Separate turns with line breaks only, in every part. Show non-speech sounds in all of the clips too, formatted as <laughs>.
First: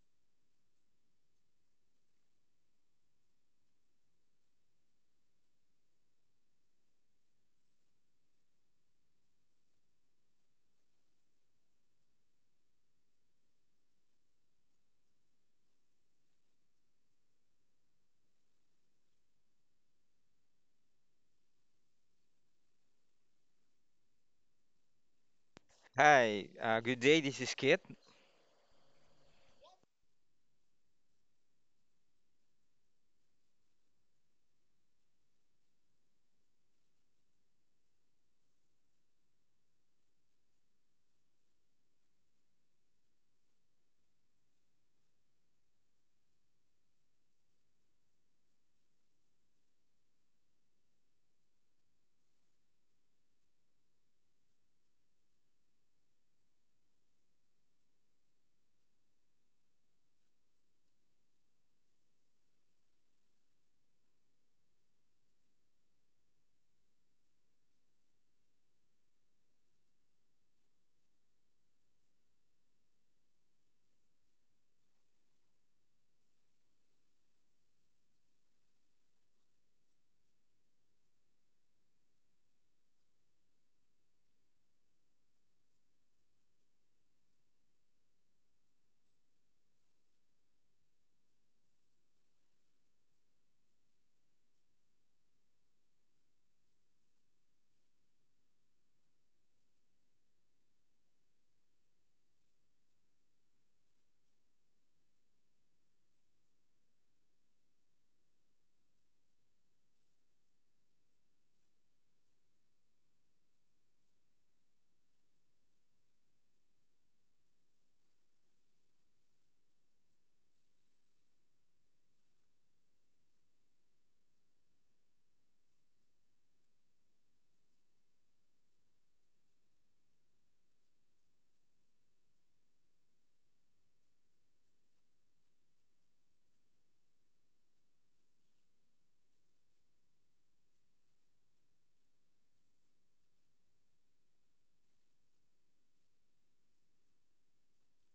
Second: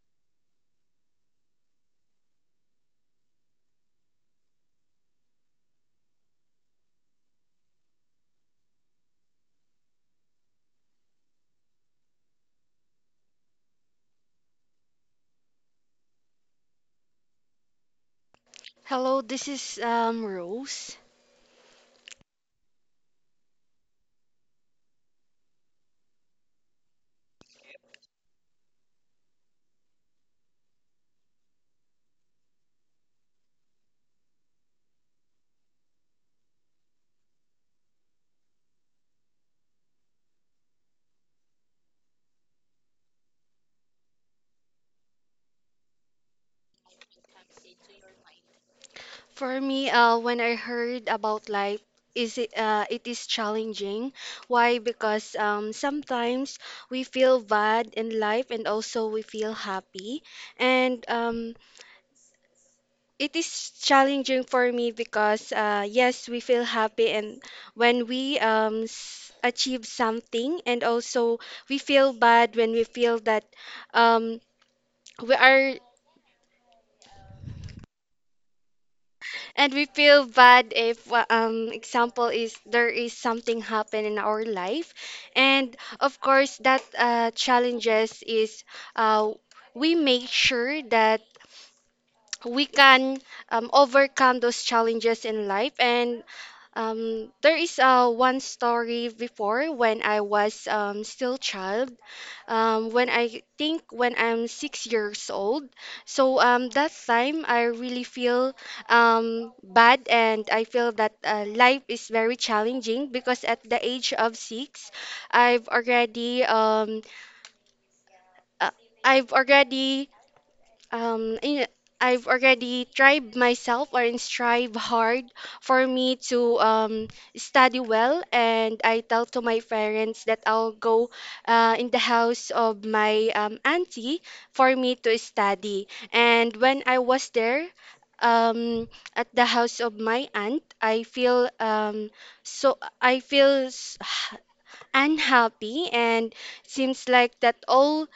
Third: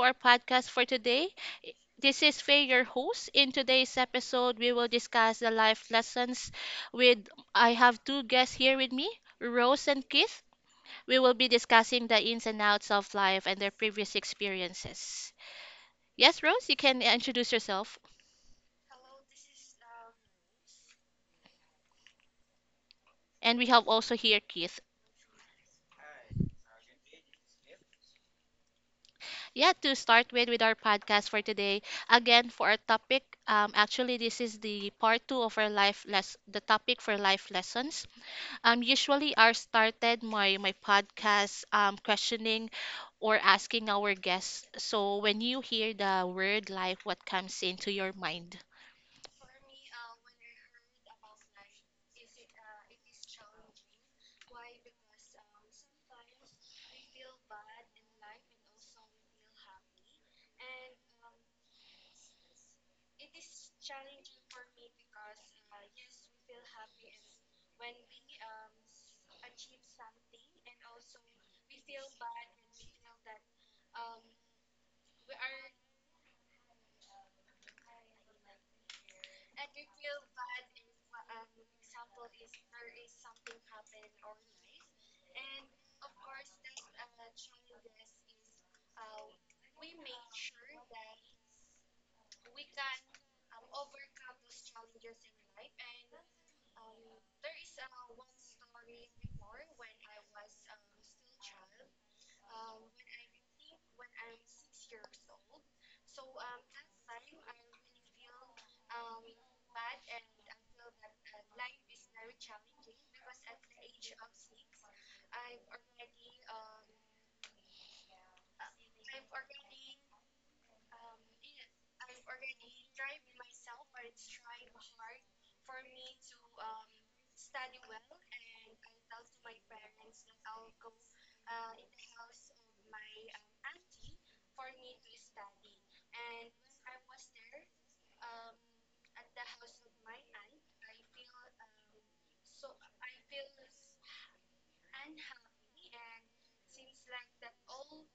our podcast for today. This is Faye, your host. In today's episode, we will discuss the life lessons with I have two guests here with me, Rose and Keith. We will be discussing the ins and outs of life and their previous experiences. Yes, Rose, you can introduce yourself.
Hello, this is Rose.
And we have also here Keith.
Hi, good day. This is Kit.
Yeah, to start with our podcast for today. Again, for our topic, actually this is the part two of our life less the topic for life lessons. Usually I started my podcast questioning or asking our guests. So when you hear the word life, what comes into your mind?
For me, when I heard about life, is it it is challenging. Why? Because sometimes we feel bad in life, and also we feel happy. And it is challenging for me because yes, we feel happy, and when we achieve something, and also we feel bad when we feel that um, we are. And we feel bad if, example is there is something happen in our life, and of course that challenges is uh, we make sure that we can overcome those challenges in life. And there is one story before when I was still child, when I think when I'm 6 years old. So that time I really feel bad and I feel that life is very challenging because at the age of six, I've already um, uh, I've already um in- I've already tried myself or in strive hard for me to study well, and I tell to my parents that I'll go in the house of my auntie for me to study. And when I was there, um, at the house of my aunt I feel so I feel s- <sighs> unhappy and seems like that all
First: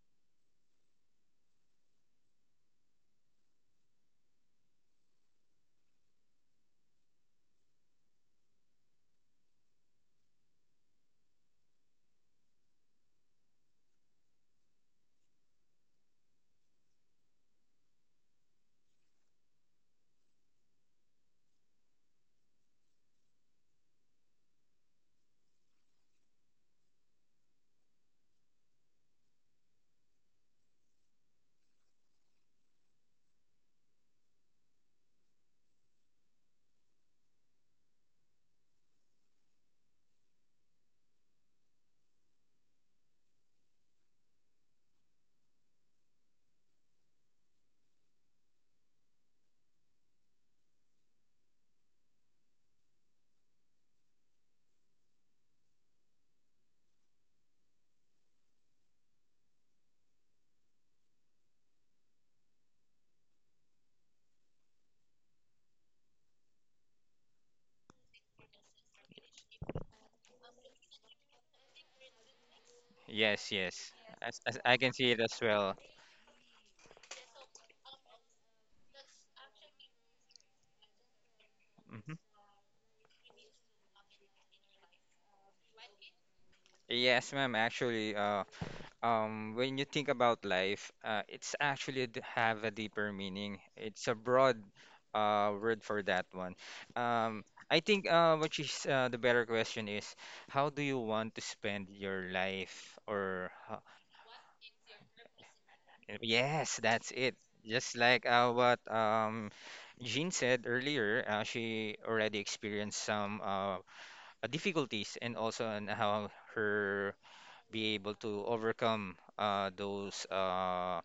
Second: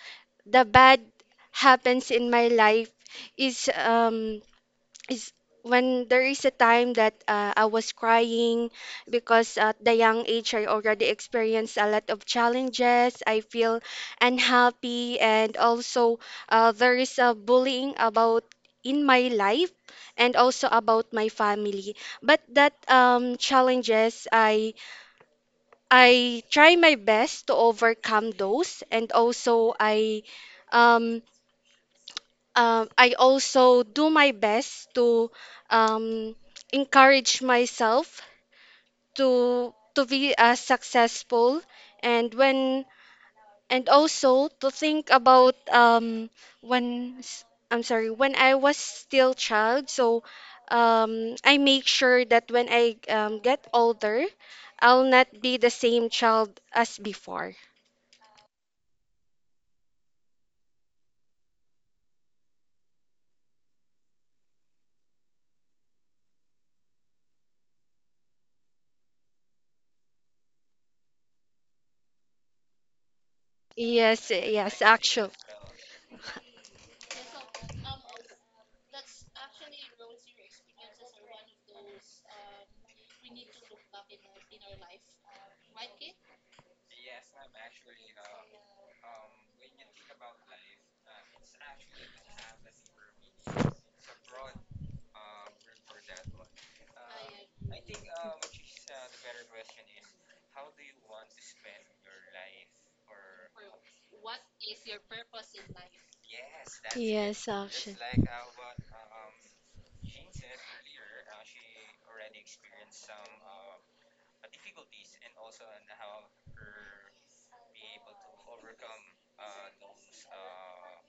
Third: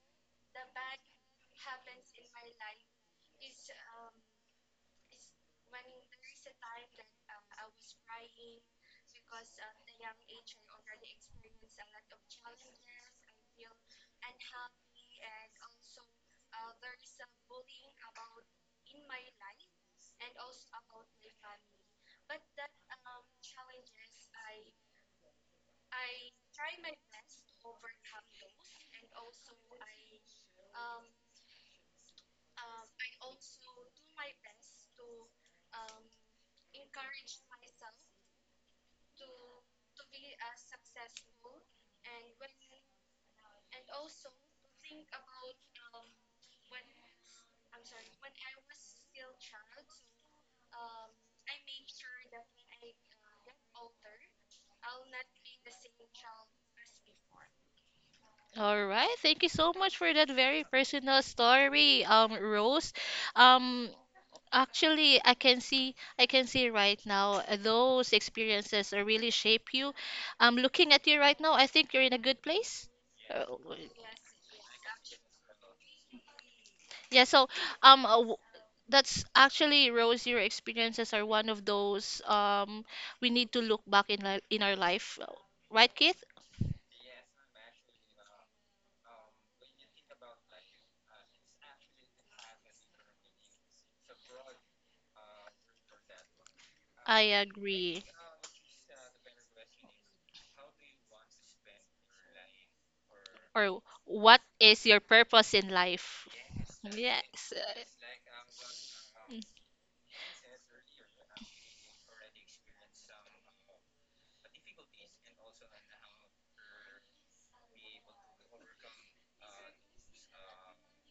the bad happens in my life is um is when there is a time that I was crying because at the young age I already experienced a lot of challenges. I feel unhappy and also there is a bullying about in my life and also about my family. But that challenges I try my best to overcome those, and also um I also do my best to um, encourage myself to be as successful, and when and also to think about when s- I'm sorry, when I was still child. So I make sure that when I get older, I'll not be the same child as before.
All right, thank you so much for that very personal story, Rose. Um, Actually, I can see right now those experiences really shape you. Looking at you right now, I think you're in a good place. Uh,
Yes, yes.
Yes,
As I
yes,
can see it as
actually.
well.
Yeah, so um uh, w- that's actually Rose, your experiences are one of
hmm
those we need to look back in li in our life. Right, Keith?
Yes, ma'am. Actually, when you think about life, it's actually have a deeper meaning. It's a broad word for that one.
I
I
agree.
think which the better question is, how do you want to spend your life, or
Or what is your purpose in life?
yes, that's it.
Yes,
Yes.
Just
actually.
like what
Mm.
Jean said earlier, she already experienced some difficulties and also on how her be able to overcome those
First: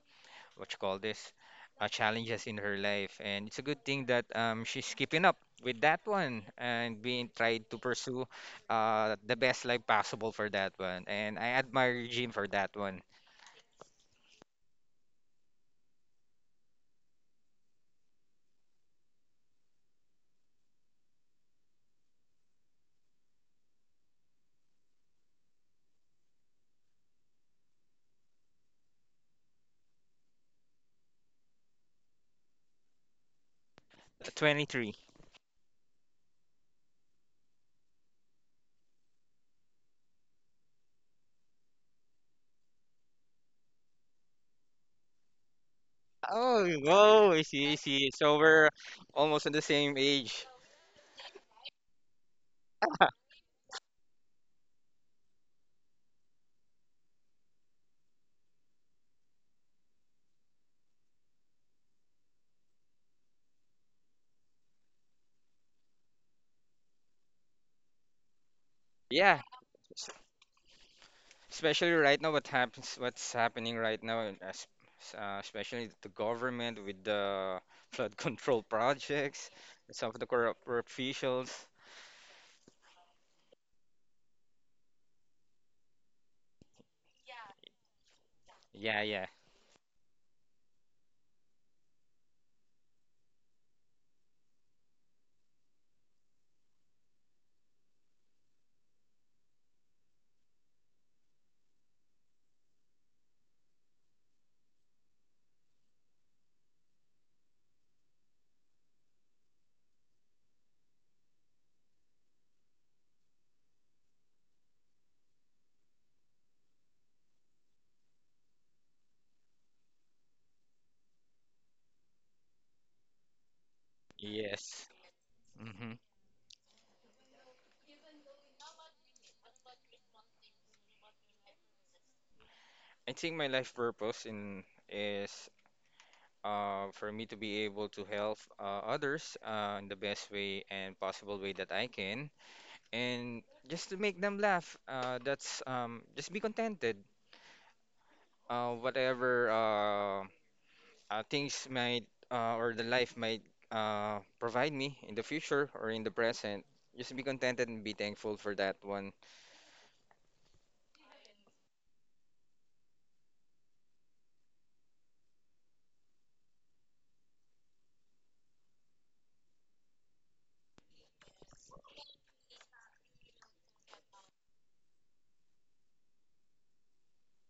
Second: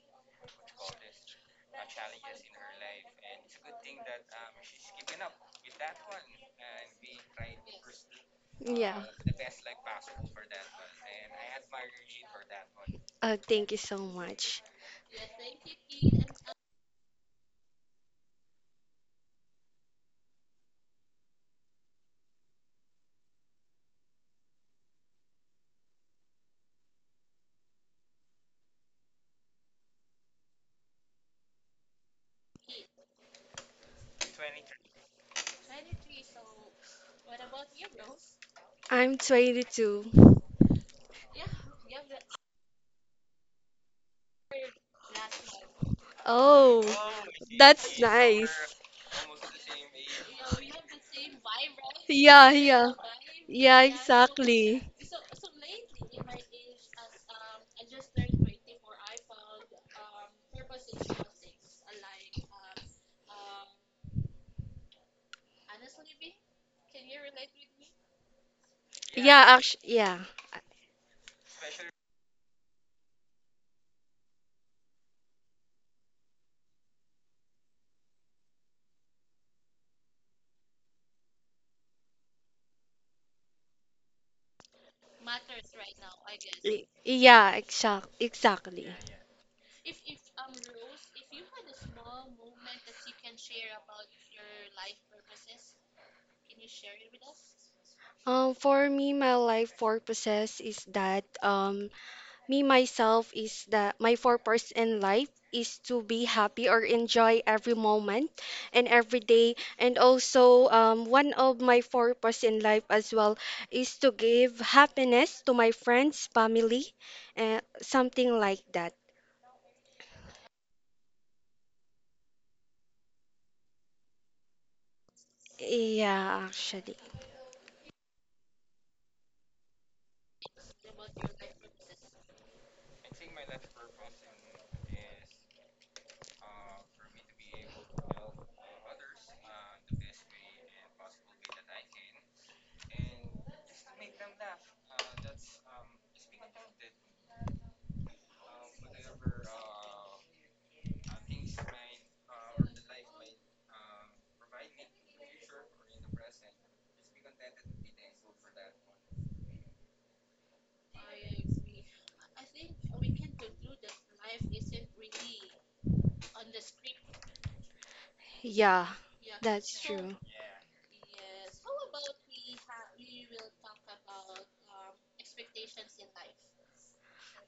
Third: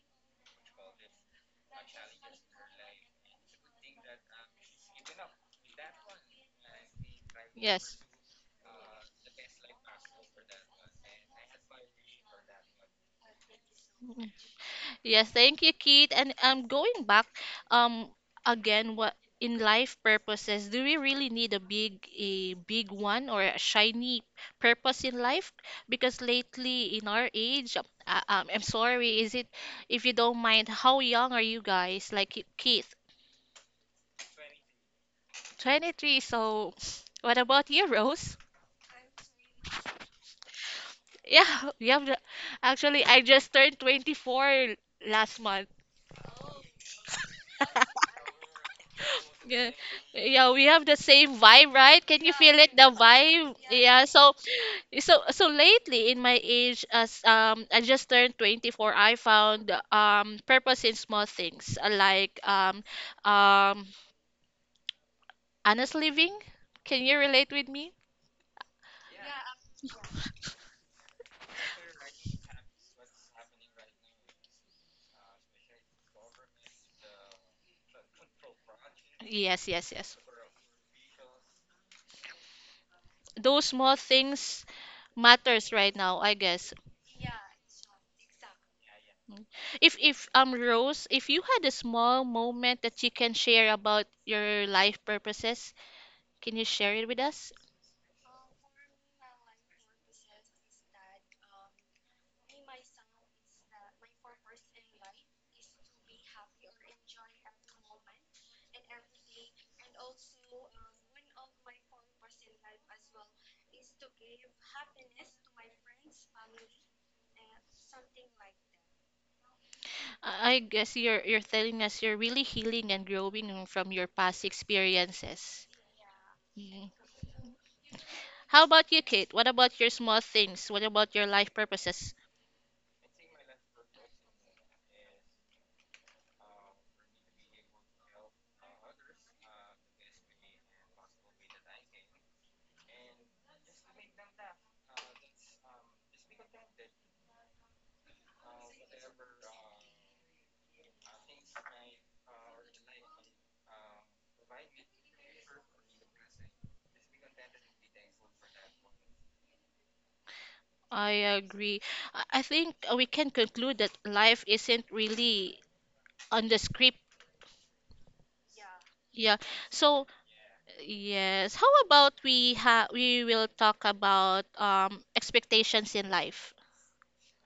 what you call this challenges in her life. And it's a good thing that she's keeping up with that one and being tried to
Yes.
pursue
Yeah.
the best life possible for that one. And I admire Jean for that one.
Thank you so
Mm-hmm.
much.
Yes, thank you, Keith. And going back, um, again, what in life purposes do we really need a big one or a shiny purpose in life? Because lately, in our age, I'm sorry, is it? If you don't mind, how young are you guys? Like Keith,
23.
23. So, <sniffs> what about you, Rose?
I'm 22.
Yeah, <laughs> you have. Actually, I just turned 24 last month.
Oh,
Oh,
whoa, I see, I
that's
<laughs>
see. So
nice.
we're almost at the
Yeah,
same age.
yeah, we have the same vibe, right? Can you
Yeah,
feel it,
yeah.
the vibe?
Yeah,
Yeah.
exactly.
So lately in my age, as I just turned 24, I found purpose in small things, um, honest living. Can you relate with me?
Yeah,
Yeah, actually,
s-
yeah.
especially right now, what happens, what's happening right now, and especially the government with the flood <laughs> control projects,
Yes, yes,
some
yes.
of the corrupt officials.
Those small things matters right now, I guess.
Y- Yeah, exact, exactly.
Yeah, yeah,
Mm. If Rose, if you had a small moment that you can share about your life purposes, can you share it with us?
For me, my life purposes is that me myself is that my purpose in life is to be happy or enjoy every moment and every day. And also, one of my purpose in life as well is to give happiness to my friends, family, something like that.
I guess you're telling us you're really healing and growing from your past
yes.
experiences.
hmm
Yeah,
Mm.
actually,
How about you, Kate? What about your small things? What about your life purposes?
I think my life purpose in is for me to be able to help others in the best way and possible way that I can. And just to make them laugh, that's just be contented, whatever things might or the life might provide me in the future or in the present. Just be contented and be thankful for that one.
I agree. I think we can conclude that life isn't really on the script.
yeah.
Yeah.
That's
So,
true.
yes. How about we ha we will talk about expectations in life.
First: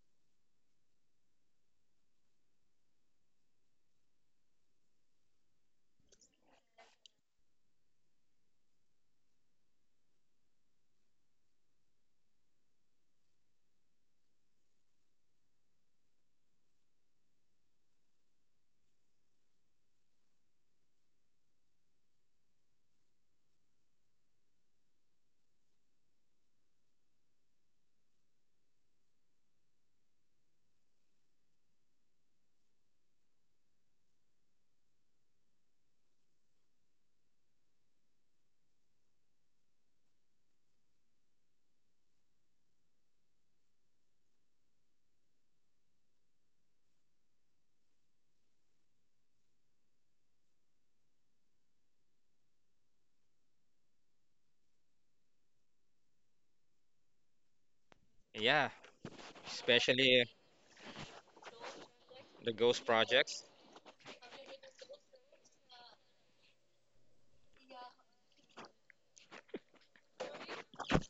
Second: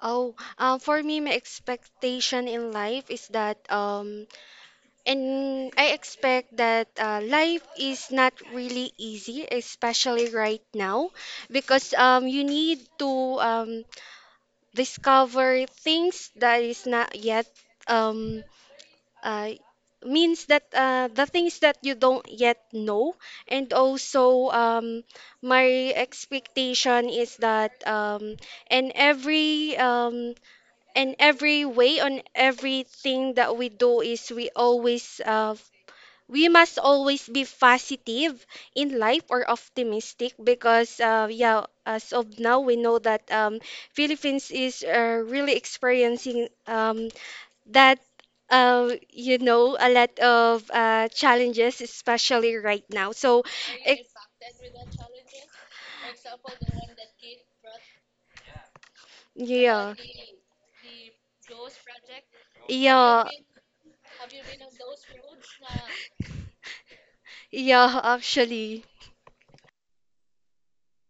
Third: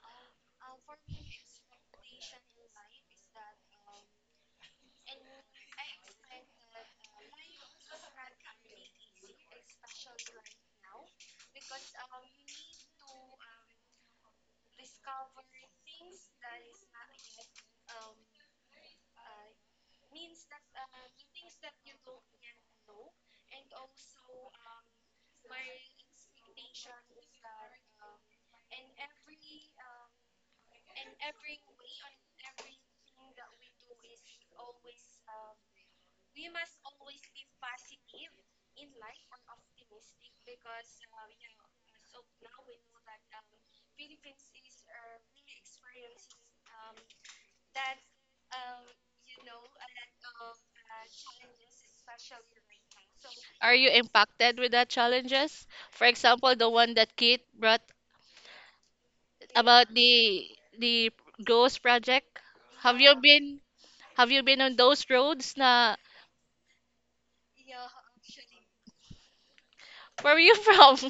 Oh, for me, my expectation in life is that and I expect that life is not really easy, especially right now, because you need to um, discover things that is not yet um, uh, means that the things that you don't yet know. And also, my expectation is that in every um, in every way on everything that we do is we always we must always be positive in life or optimistic, because yeah, as of now we know that Philippines is really experiencing that you know, a lot of challenges, especially right now. So
Are you
it,
impacted with that challenges? For example, the one that Kate brought
Yeah,
about
yeah.
especially
the ghost project?
the ghost
Have you
Yeah,
projects.
been have you been on those roads na
yeah, actually.
where are you from? <laughs>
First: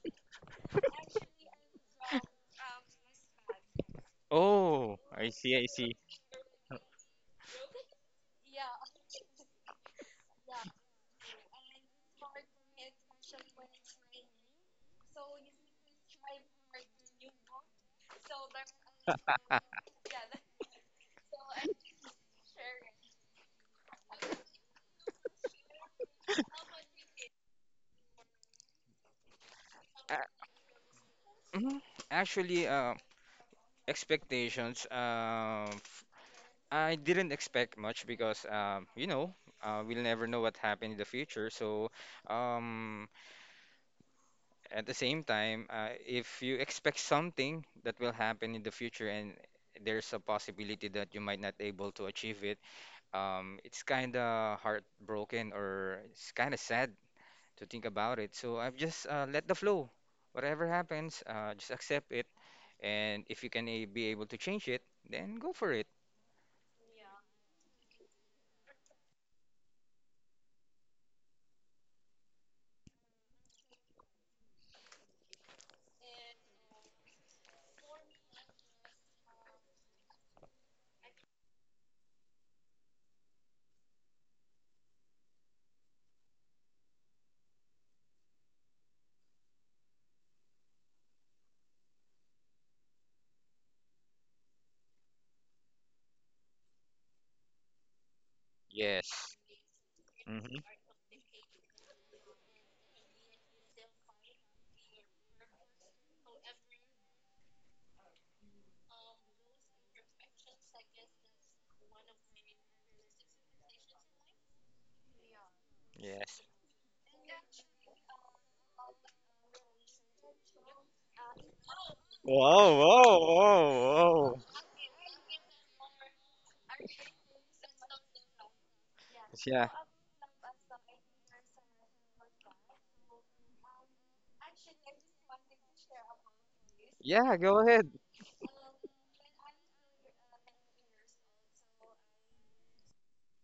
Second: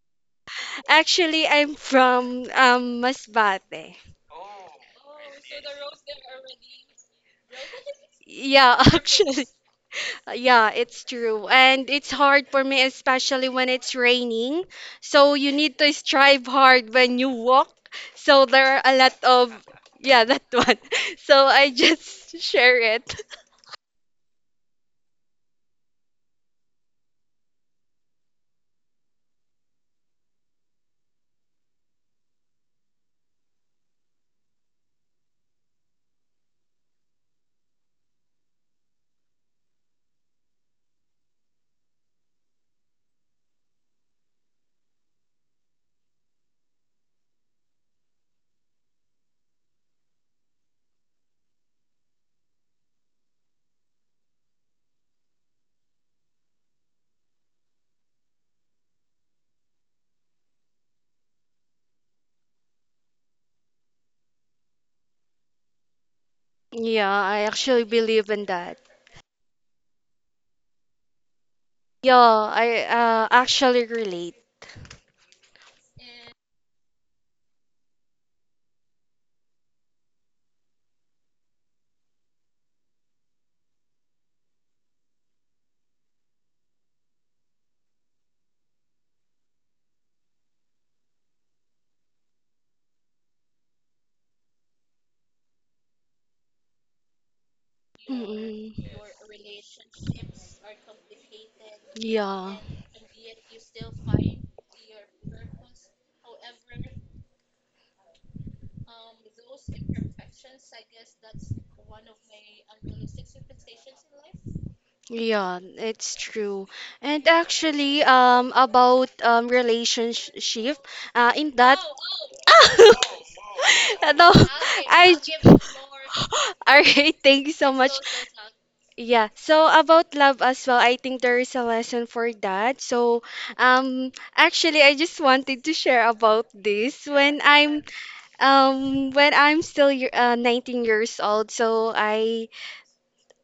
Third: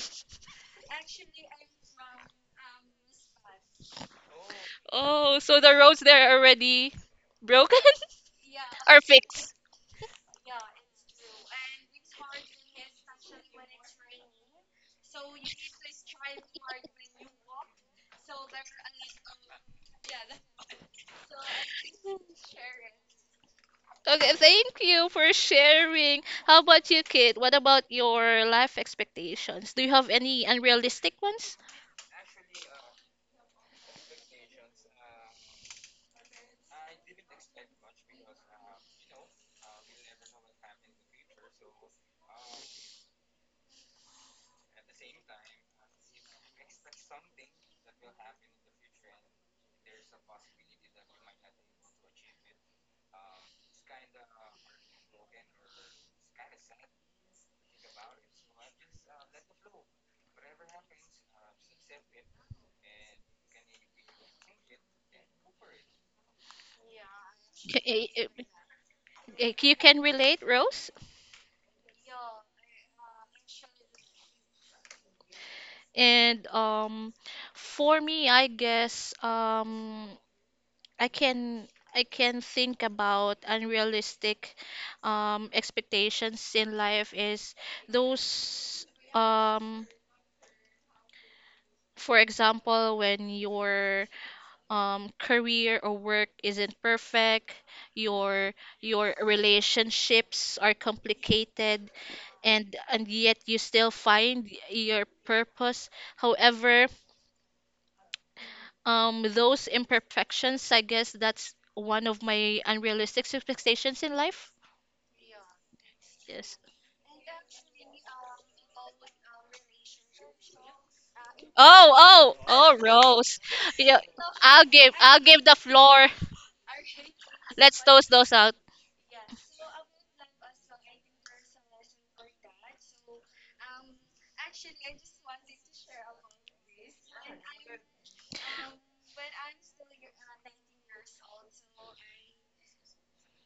Actually, I'm from Masbate.
Oh, I
Oh,
see.
so
I
the roads there are already broken
Yeah,
<laughs>
<laughs>
or
actually.
fixed?
Yeah, it's true. And it's hard for me, especially when it's raining. So you need to strive hard when you walk. So there are a lot of, yeah, that one. <laughs> So I just <laughs> share it.
Okay, thank you for sharing. How about you, kid? What about your life expectations? Do you have
see.
any unrealistic ones?
Mhm. Actually, expectations, I didn't expect much because you know, we'll never know what happened in the future. So, um, at the same time, if you expect something that will happen in the future and there's a possibility that you might not able to achieve it, it's kind of heartbroken or it's kind of sad to think about it. So I've just let the flow. Whatever happens, just accept it. And if you can be able to change it, then go for it.
Yeah, I
K-
actually
eh, eh,
believe in that.
You can relate, Rose?
Yeah, I actually relate.
And for me, I guess I can I can think about unrealistic expectations in life is those um, for example when your career or work isn't perfect, your
Mm-mm.
your
Yes.
relationships
hmm
are complicated,
Yeah,
and yet you still find your purpose however those imperfections, I guess that's one of my unrealistic expectations in life.
yeah, it's
Yes.
Yes.
true. And actually, about relationship, in that.
Oh, oh, oh,
Whoa,
<laughs> <laughs>
whoa,
Rose.
whoa,
Yeah,
No,
whoa.
I'll give, I'll
I.
give
<laughs>
the floor.
All right, thank you so
Let's
much.
toast those out.
Yeah, so
Yeah.
about love as well, I think there is a lesson for that. So, actually, I just wanted to share about this
Yeah,
when
go ahead.
I'm still 19 years old. So I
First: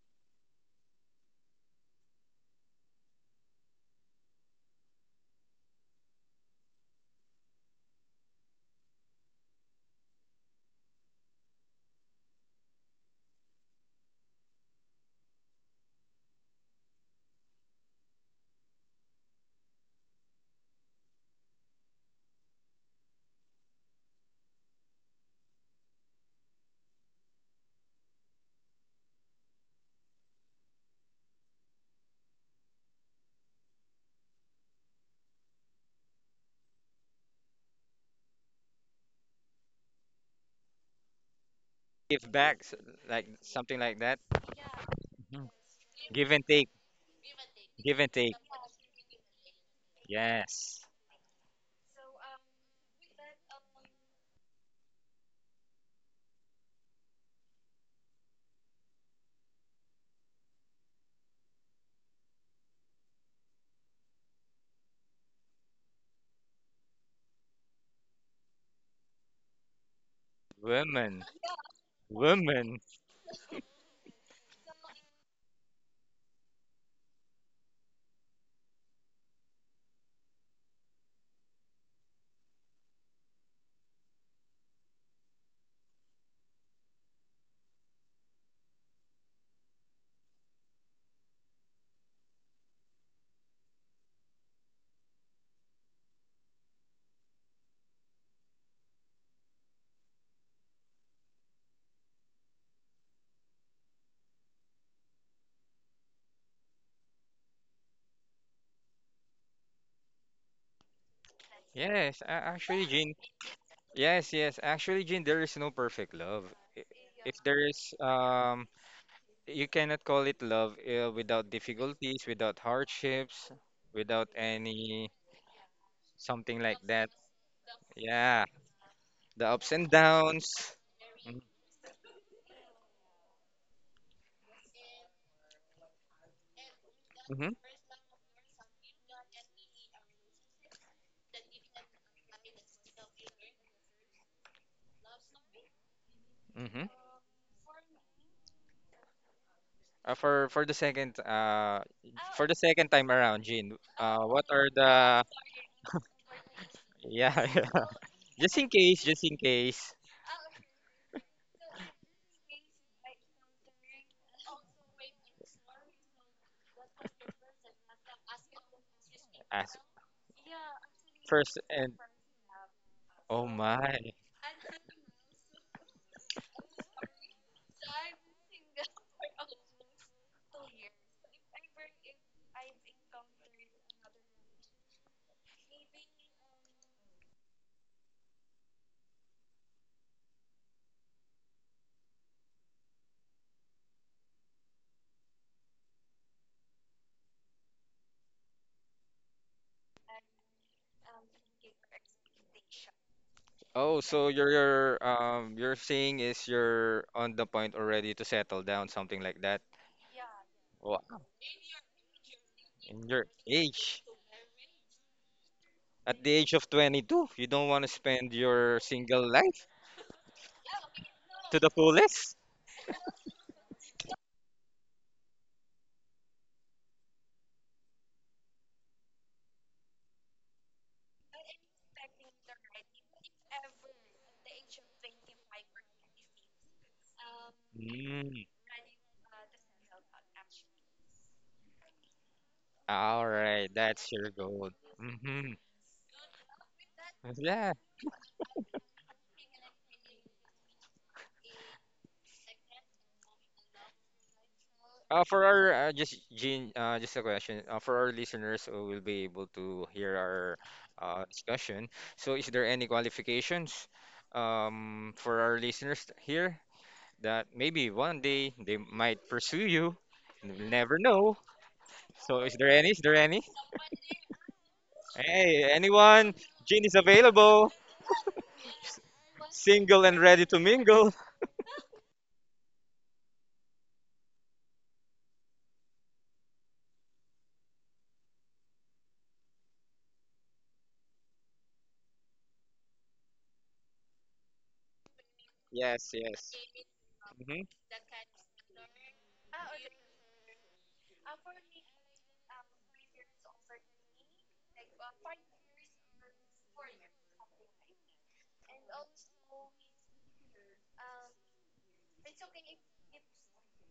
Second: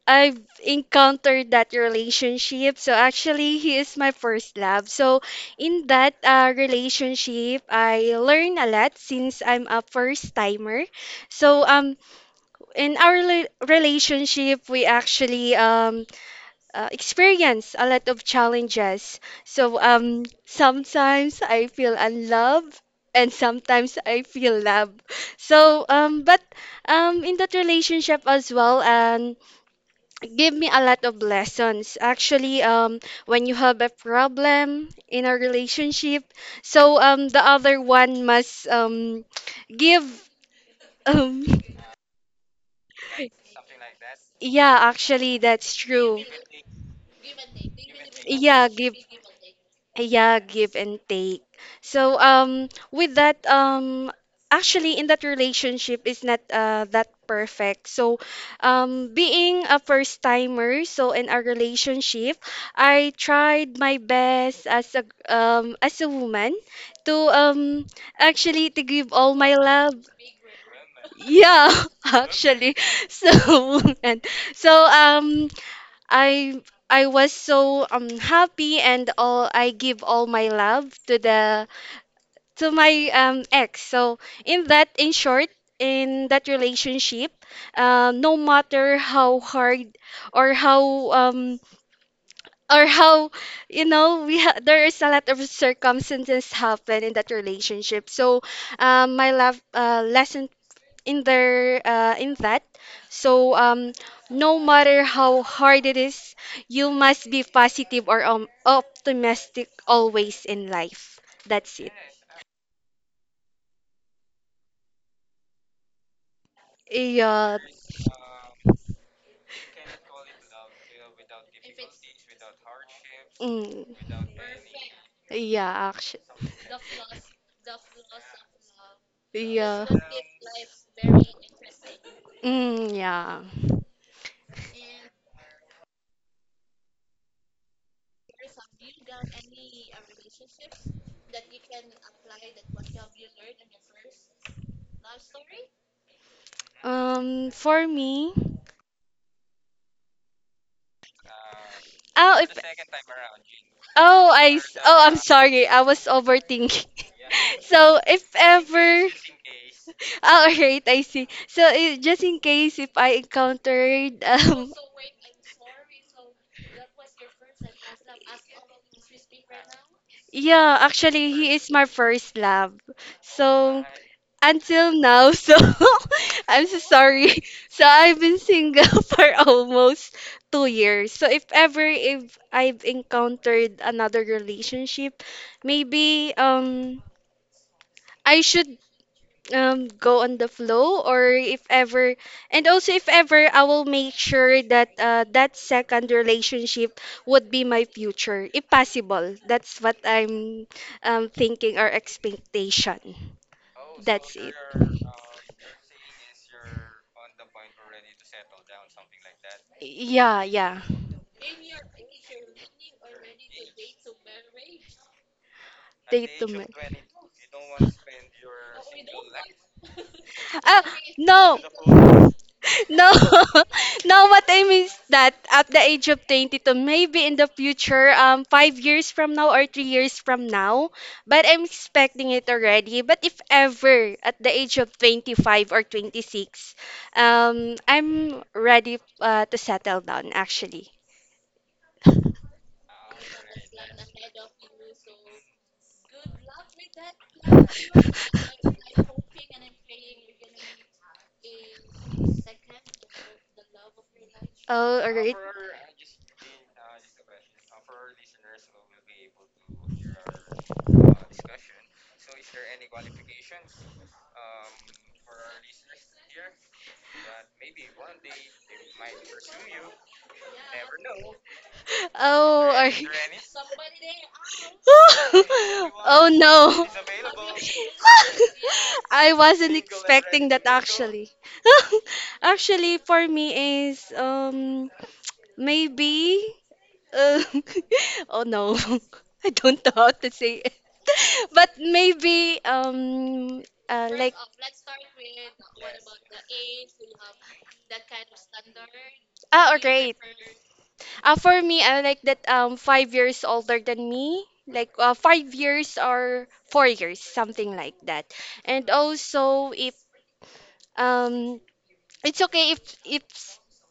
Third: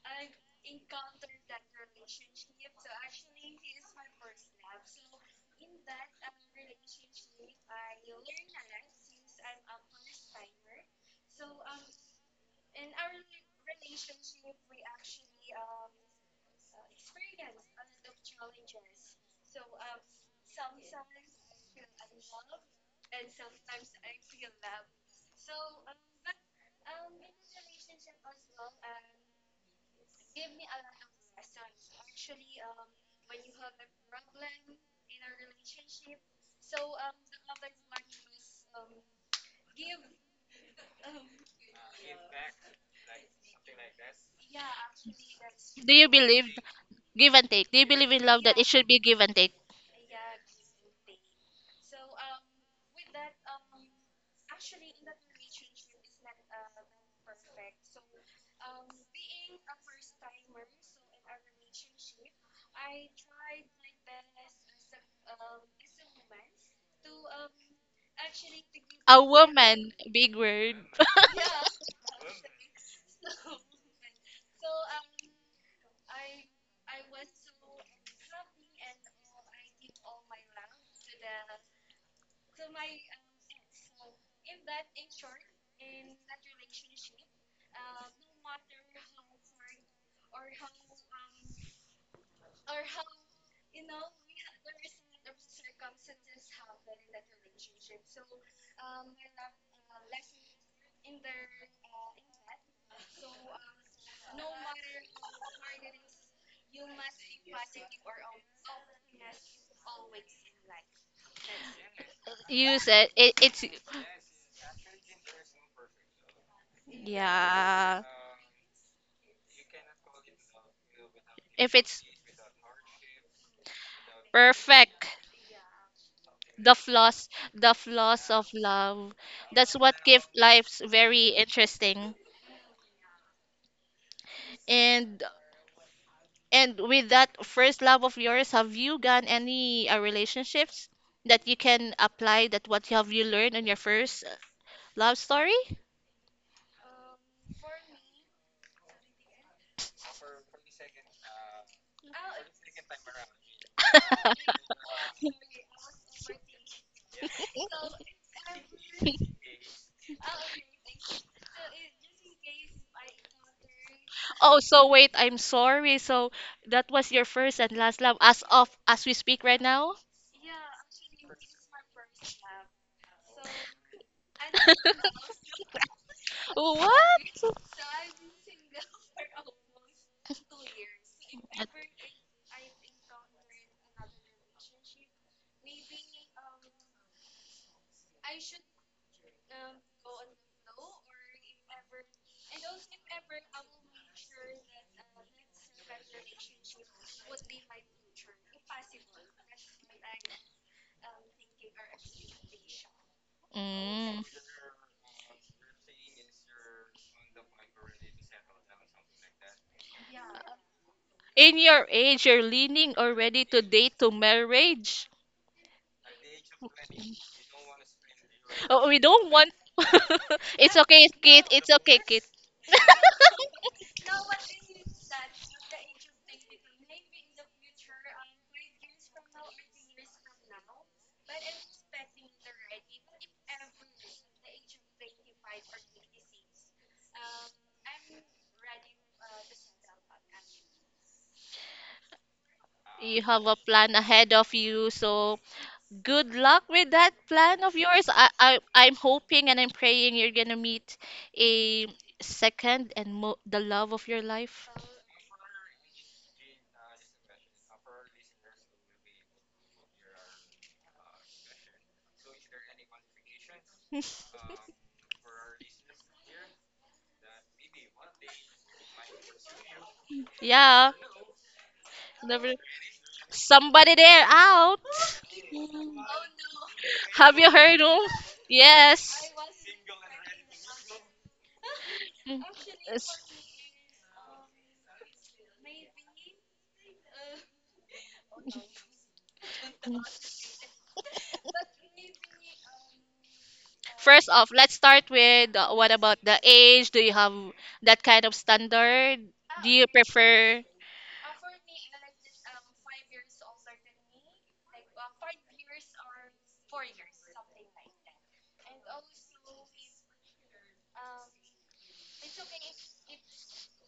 I've encountered that relationship. So actually, he is my first love. So in that relationship, I learn a lot since I'm a first timer. So in our relationship, we actually experience a lot of challenges. So sometimes I feel unloved. And sometimes I feel love. So, but in that relationship as well, give me a lot of lessons actually, when you have a problem in a relationship, so the other one must give um.
Give back, like something like that.
<laughs> Yeah, actually,
Mhm.
that's
Do you
true.
Give and
believe
take.
give and take? Do you
Give and
believe in
take.
love that it
Yeah,
should
give,
be give and take?
yeah, give
Yes.
and take. So with that actually, in that relationship is not that perfect. So being a first timer, so in our relationship, I tried my best as a woman to actually to give
A
all my
woman,
love.
big word.
Woman.
<laughs>
Yeah, <laughs> actually.
Woman.
So <laughs> and so I I was so happy and all I give all my love to the to my ex. So in that, in short, in that relationship, no matter how hard or how um or how you know, there is a lot of circumstances happen in that relationship. So my love, lesson in there, in that so no matter how hard it is, you must be positive or optimistic always in life. That's it.
Yes.
You
Actually,
said
Jean.
it, it's
Yes, yes. Actually, Jean, there is no perfect love. If
Yeah.
there is,
yeah.
you cannot call it love without
If it's
difficulties, without hardships,
Mm,
without
perfect,
any
yeah. Actually,
something
the
like that.
flaws, the flaws
Yeah.
of love.
The ups
That's
yeah.
and
what gives
downs.
life very
Mm-hmm.
interesting.
Mm, yeah.
And And with that
Mm-hmm.
first love of yours, have you gone any relationships that you can apply that what have you learned on your first love story?
Mm-hmm.
For me
Uh, for for the second uh
Oh,
for
if.
the second time around, Jean,
Oh,
what
I
are
<laughs>
s- oh, I'm
the
sorry. I was
<laughs>
overthinking. <laughs>
yeah, <laughs> yeah.
So if
Just in case,
ever.
just in case.
<laughs> Oh, right, I see. So just in case if I encountered
Oh,
um.
so wait, I'm sorry. So that was your first and last love as of as we speak right
As
now?
<laughs> Yeah, actually, he
first
is my
and
first love.
oh
So
my.
until now, so <laughs> I'm so
What?
sorry. So I've been single <laughs> for almost 2 years. So if ever if I've encountered another relationship, maybe I should go on the flow. Or if ever, and also if ever, I will make sure that that second relationship would be my future if possible. That's what I'm thinking or expectation.
Oh,
Mm.
so
That's
you're
it.
you're um you're saying is you're on the point already to settle down, something like that.
Yeah, yeah.
Wow.
In your age, you're leaning
In your
already to date
age,
to marriage.
at
Date
the
to
age
ma-.
of 22, you don't want to spend your
Oh, we
single
don't want.
life
<laughs>
Ah,
It's okay, kid.
no.
to the
It's okay, kid.
fullest?
No, <laughs> no, what I mean is that at the age of 22, maybe in the future, 5 years from now or 3 years from now, but I'm expecting it already. But if ever at the age of 25 or 26, I'm
Hmm.
ready to settle down actually.
You
All
have a
right,
plan
that's your
ahead of
goal.
you, so
hmm
good luck with that
<laughs>
plan
Yeah.
of yours.
<laughs>
I'm hoping and I'm praying you're gonna meet a second and the love of your life.
Oh, alright.
For our just Jean, just a question. For our listeners who will be able to hear our discussion. So, is there any qualifications
<laughs>
for our listeners here that maybe one day they might pursue you?
Yeah,
Never know. So, is
never
Oh,
there any?
alright.
Is
<laughs>
there any?
somebody there out.
Hey,
Mm.
Oh
anyone? Jean
no.
is
Have you
available,
heard of?
I
Yes.
wasn't
single and ready
expecting
to
that
mingle.
actually. <laughs>
Mm.
Actually,
Yes.
for me is maybe uh, <laughs> oh no, <laughs> I don't know how to say it. <laughs> But maybe
First
like
off, let's start with what
Yes,
about the
yes.
age? Do you have
hmm
that kind of standard?
ah,
Do
oh,
you
great.
prefer
For me, I like that 5 years older than me. Like 5 years or 4 years, something like that. And also if um it's okay, if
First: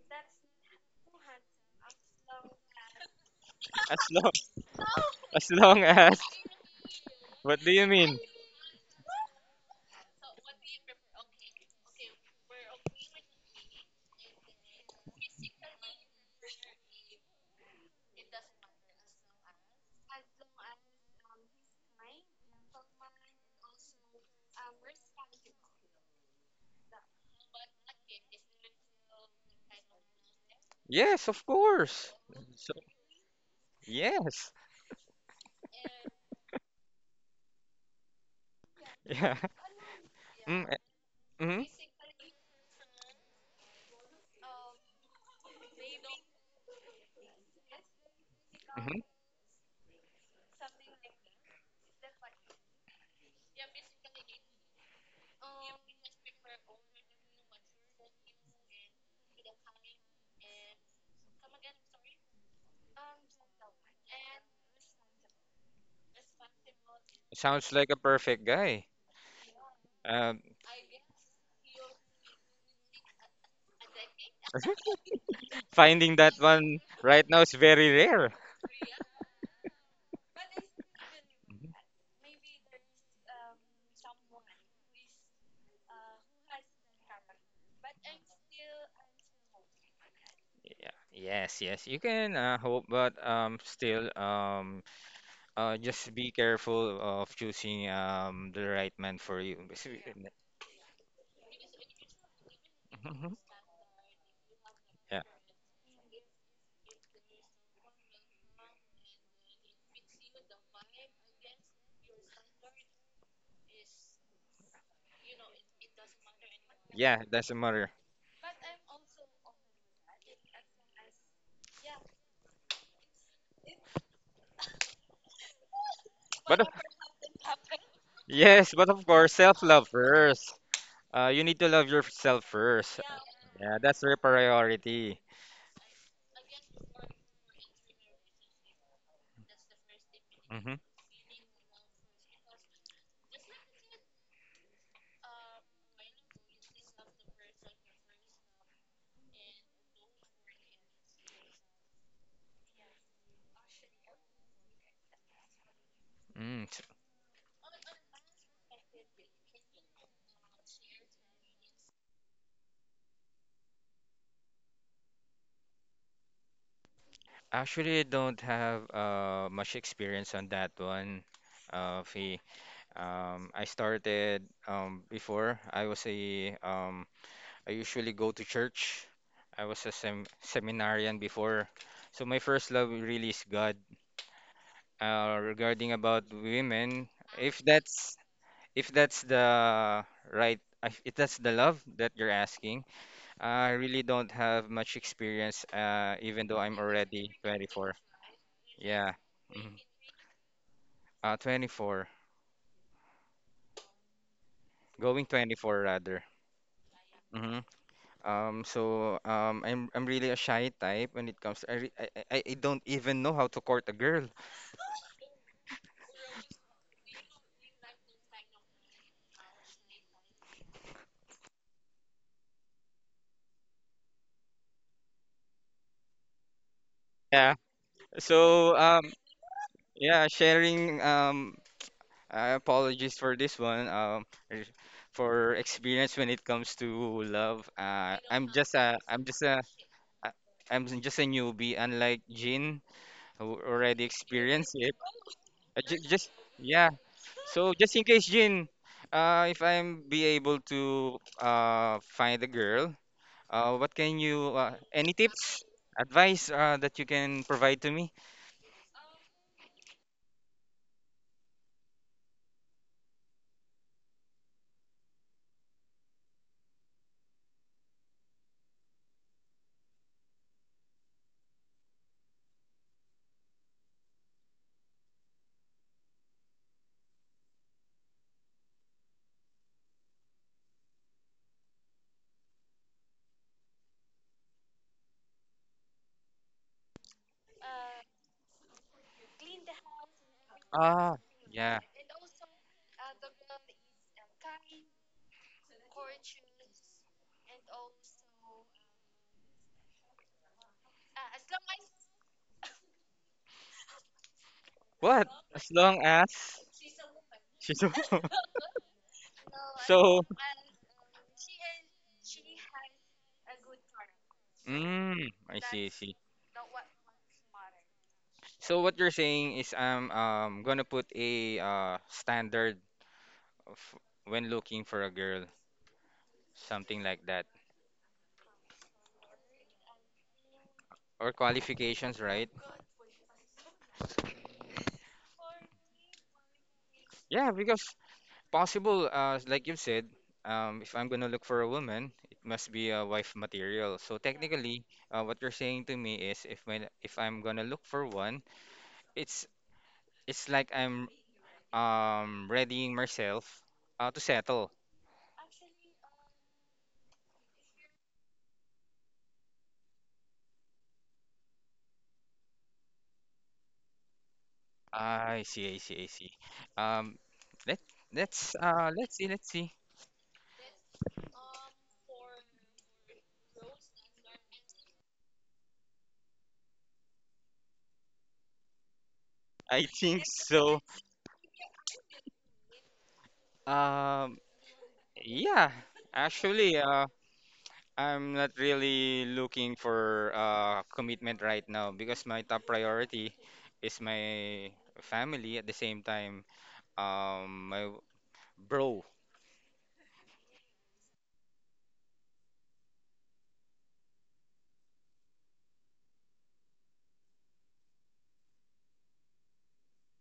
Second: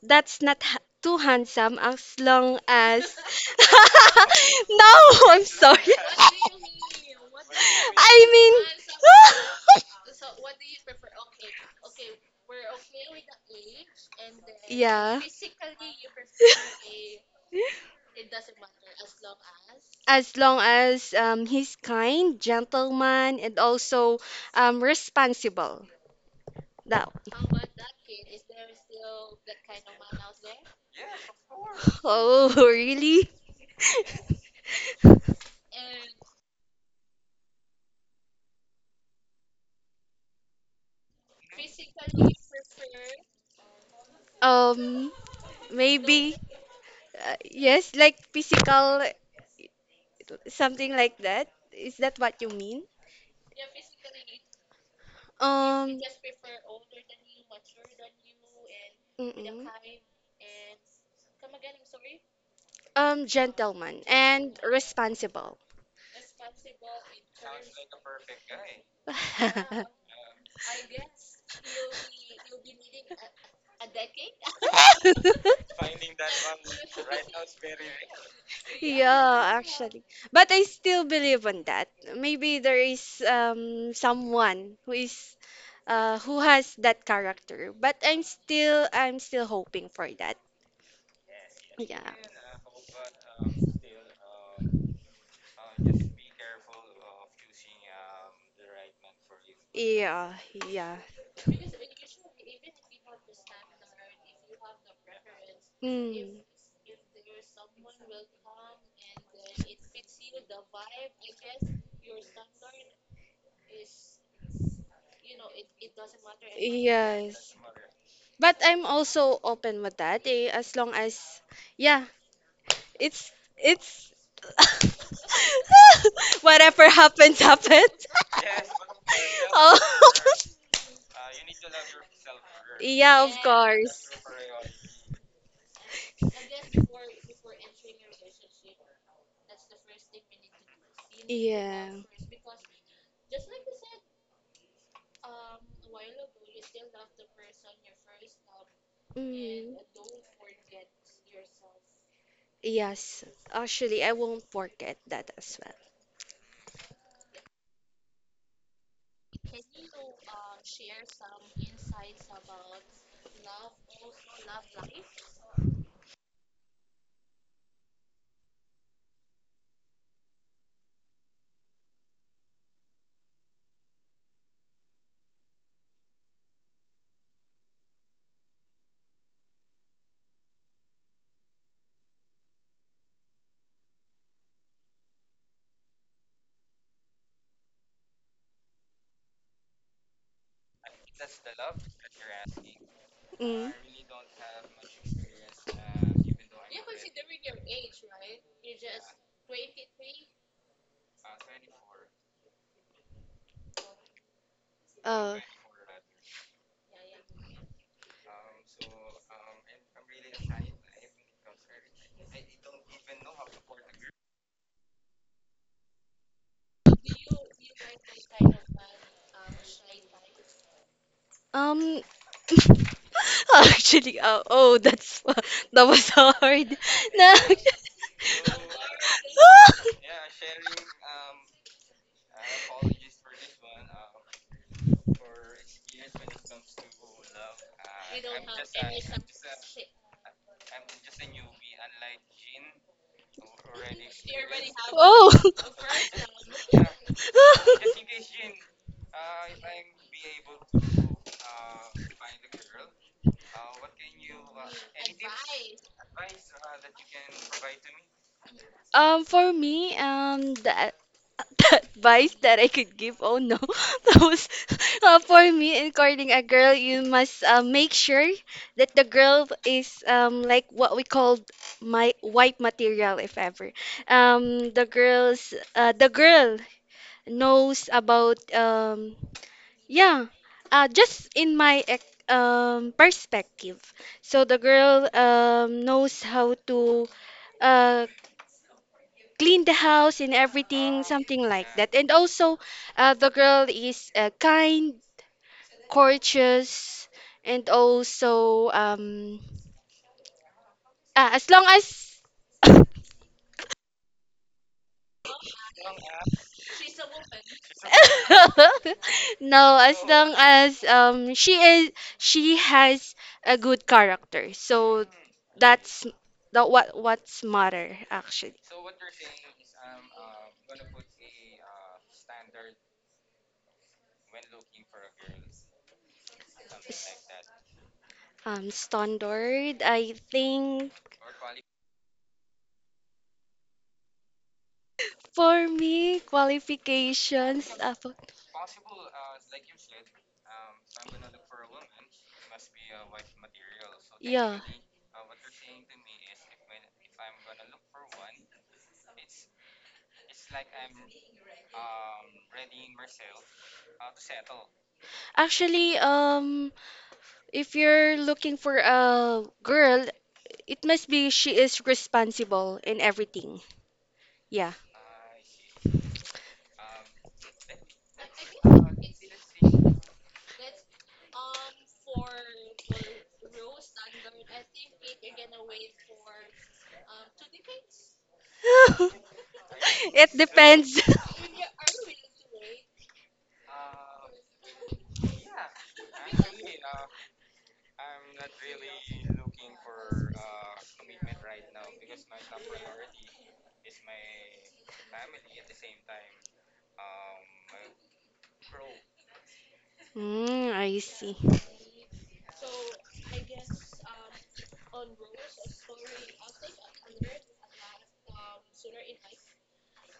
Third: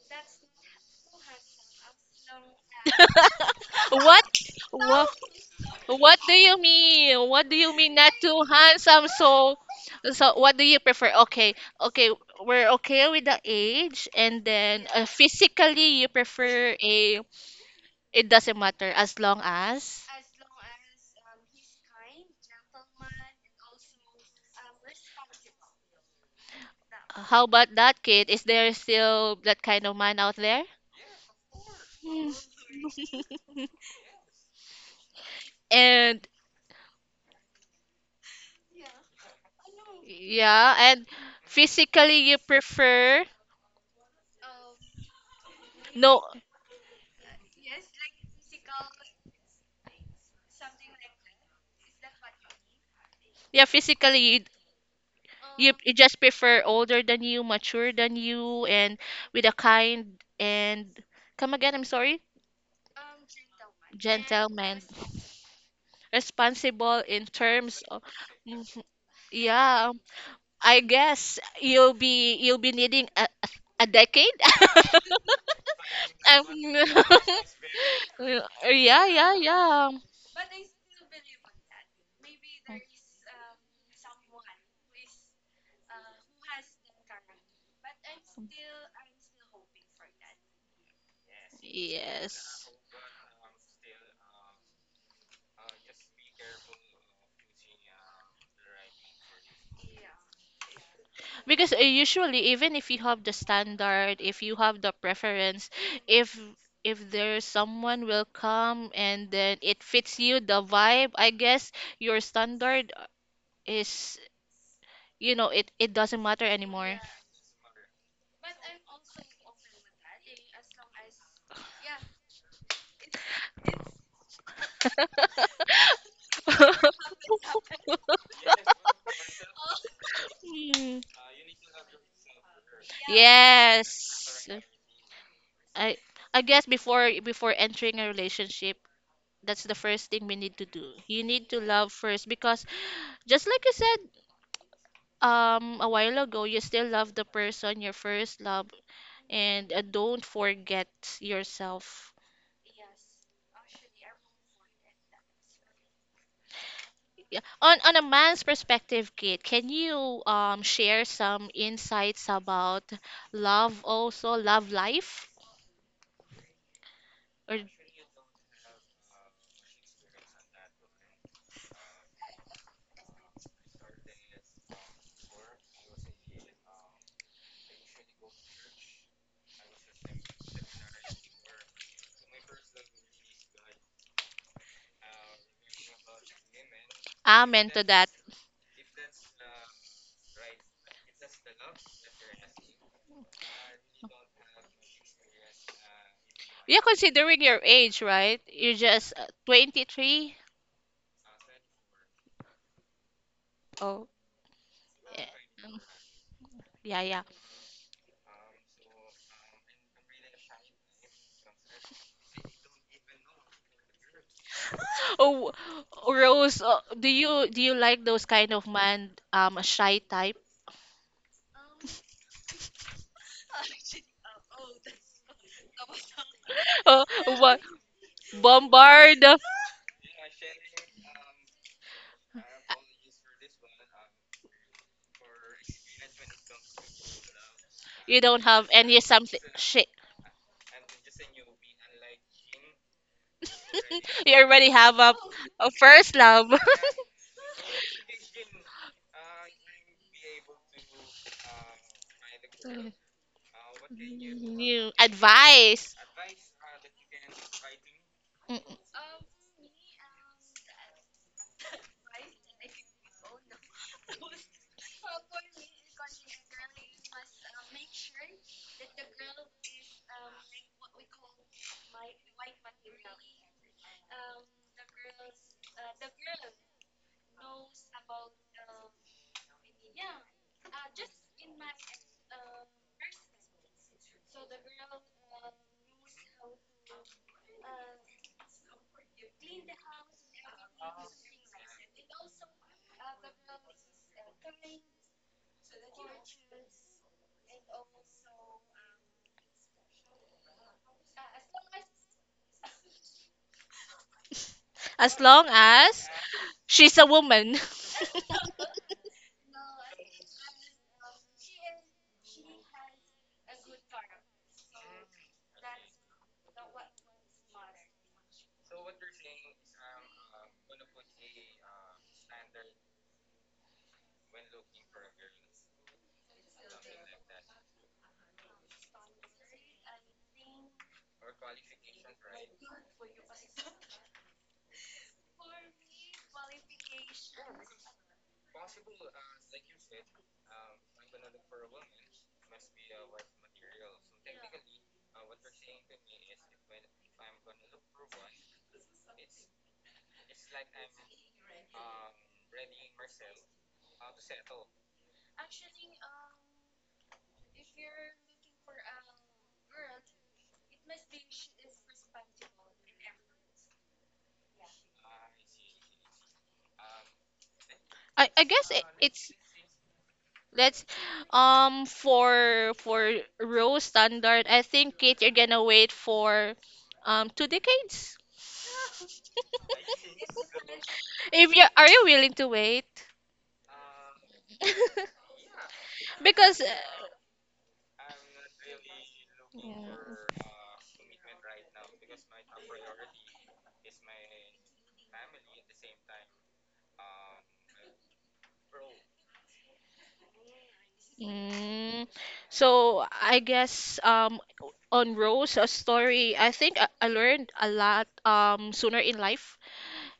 that's not too handsome, as long as
As
what?
long
<laughs> no,
What?
<laughs>
I'm
as long
sorry.
What
as
do you mean? What do
what do
you
you
mean not
mean?
I
too
mean
handsome?
<laughs>
What do you prefer? Okay, okay, we're okay with the age, and then
yeah.
physically you prefer a. It doesn't matter as long as.
As long as he's kind, gentleman, and also responsible. Now.
How about that kid? Is there still that kind of man out there?
Yes, of course.
Oh, <laughs> really?
<laughs>
Yes.
And
<laughs> Yeah. Mm,
yeah,
eh,
and
mm-hmm.
physically you prefer
Um,
no,
maybe yes, like
Mm-hmm.
physical, something like that. Is that what you mean?
yeah, physically you, you
Um,
just prefer older than you, mature than you, and with a
mm-mm.
kind and come again, I'm sorry,
Gentleman and
gentleman,
responsible.
responsible in
Sounds
terms
like a
of
perfect
Mhm.
guy.
Yeah,
<laughs>
Um,
I guess you'll be needing a decade. <laughs>
<laughs> finding that
Um,
one right now is
<laughs>
very rare.
yeah, yeah,
Yeah,
yeah.
actually. But I still believe on
Mhm.
that. Maybe there is someone who is who has that character, but I'm still hoping for that.
Yeah. Yes, yes, you
Yeah.
can
Yes.
hope, but still, just be careful of choosing the right man for you.
Yeah, yeah.
Because usually, even if you have the
Mhm.
standard, if you have the
Yeah,
preference, if
Mm.
there's someone will come and then it fits you, the vibe, I guess your standard is, you know, it doesn't matter anymore.
yeah,
Yes.
doesn't matter.
But I'm also open with that eh, as long as, yeah, it's
<laughs>
<laughs>
But
Yeah.
whatever happens, happens.
Yes, but of course,
<laughs> oh.
self-love first.
Hmm.
You need to love yourself
<laughs>
first.
Yeah, of
Yeah, that's
course.
your
Yes.
priority.
I I guess before entering a relationship, that's the first thing we need to
Mm-hmm.
do. You need to
Yeah.
love first because just like you said a while ago, you still love the person, your first love, and
Mhm.
don't forget yourself.
Yes. Actually, I won't work at that as
Mm. s-
Yeah. On a man's perspective, Kate, can you share some insights about love also, love life? Or
actually, I don't have much experience on that one, Fee. I started before. I was a I usually go to church. I was a seminarian before. So my first love really is God. Regarding about women, if
amen to that.
that's if that's the right, if that's the love that you're asking,
well. Mm.
I really don't have much experience, even though I'm
Yeah,
already
considering your
24.
age, right? You're just
Yeah. mhm.
23.
24.
Oh.
Going
eh,
Oh.
um,
24 rather.
Yeah, yeah.
hmm I'm really a shy type when it comes to, I, re I don't even know how to court a girl.
Oh, Rose, do you like those kind of man, a shy type? <laughs>
Um, <laughs> actually, oh, that's <laughs> that was hard.
Oh,
<laughs> No.
Yeah.
what
So um
bombard?
<laughs>
yeah, sharing I apologize for this one. Er, for experience when it comes to love,
You don't have any
I'm
something.
just a,
Shit,
I- I'm just a newbie. Unlike Jin, who already
you already
experienced it.
have
Oh.
a first
Just
love.
yeah. So just in case,
<laughs>
Jin, if I'm be able to
<laughs>
find a girl, what can you?
New
Any tips,
advice.
advice, that you can provide to me?
Mm, mm.
Um, for me, that <laughs> advice that I could give, oh no, <laughs> that was for me in courting a girl. You must make sure that the girl is like what we called my white material, if ever. The girl knows about um. Yeah, just in my perspective. So the girl knows how to uh, clean the house and everything,
Ah,
something like
yeah.
that. And also, the girl is kind, courteous, and also as long as <coughs>
As
What?
long
As long
as
as
she's a woman,
<laughs> she's. <laughs>
<laughs> no, as
So
long as she is, she has a good character. So
mm, I see, I
that's
see.
the what what's matter actually.
So what you're saying is I'm gonna put a standard of when looking for a girl, something like that,
Um, standard, I think,
or qualifications, right?
for me
Yeah,
qualifications
because
about,
possible, like you said, if I'm gonna look for a woman, it must be a wife material. So
yeah.
technically, what you're saying to me is if when if I'm gonna look for one, it's it's like I'm readying myself to settle.
Actually, if you're looking for a girl, it must be she is responsible in everything. Yeah.
I see, I see, I see. Um, let
<laughs> I guess it,
let's see,
it's.
let's see.
Let's for row standard, I think Kate, you're gonna wait for two decades.
<laughs>
<laughs> I think
It
so.
depends. <laughs>
If you are you willing to wait? <laughs>
Um, yeah,
Because
actually, I'm not really looking for
yeah.
commitment right now because my top priority is my family. At the same time, my bro.
Mm, I see.
Mm, so I guess on Rose a story I think I learned a lot sooner in life.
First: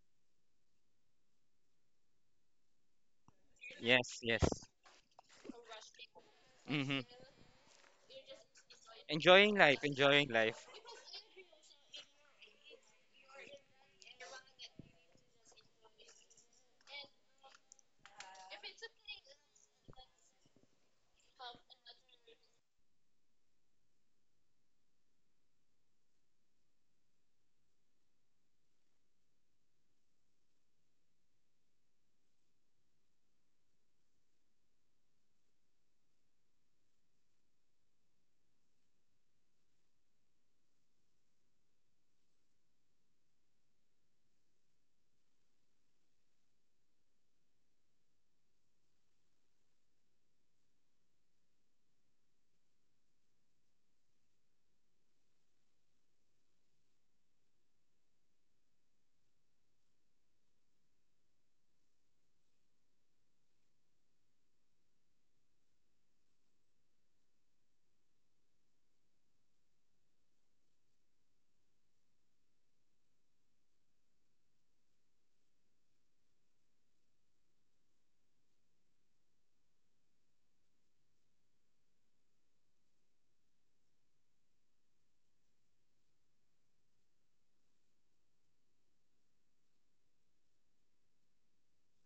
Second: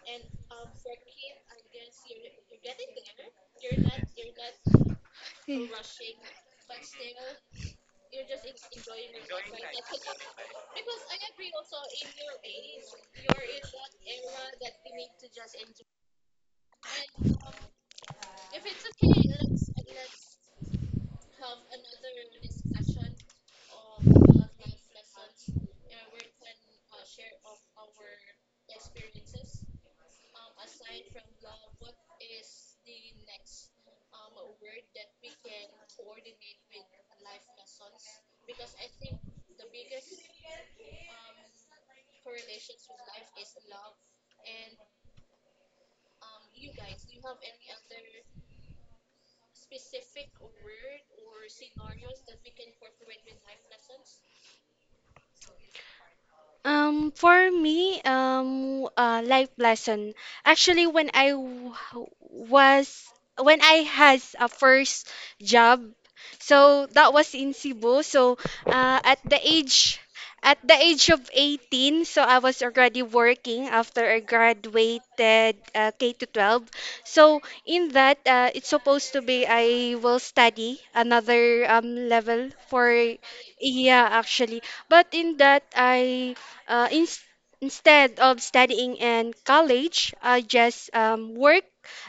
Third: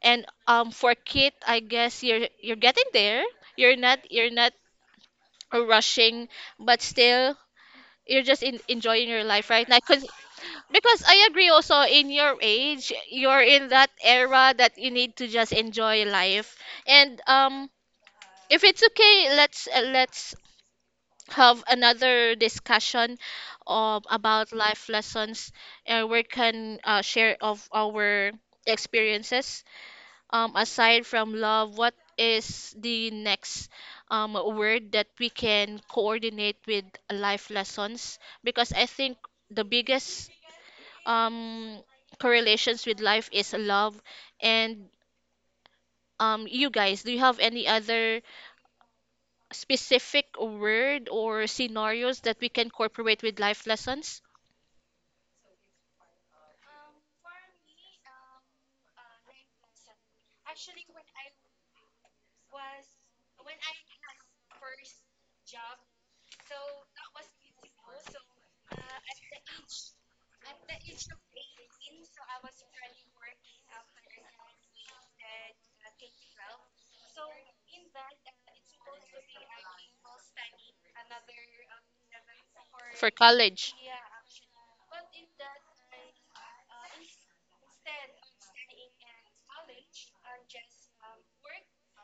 And for kit, I guess you're getting there. You're not
Yes,
you're
yes.
not rushing, but
Mm-hmm.
still you're just in, enjoying your life
Enjoying
right now.
life,
Cause,
enjoying life.
because I agree also in your age, you're in that era that you need to just enjoy life. And if it's okay, let's have another discussion about life lessons, and we can share of our experiences aside from love. What is the next word that we can coordinate with life lessons, because I think the biggest um correlations with life is love? And you guys, do you have any other specific word or scenarios that we can incorporate with life lessons
For me, life lesson. Actually, when was, when I had a first job, so that was in Cebu. So, uh, at the age at the age of 18, so I was already working after I graduated K to 12. So in that, it's supposed to be I will study another level for,
for college?
yeah actually. But in that uh, in, instead of studying in college, I just work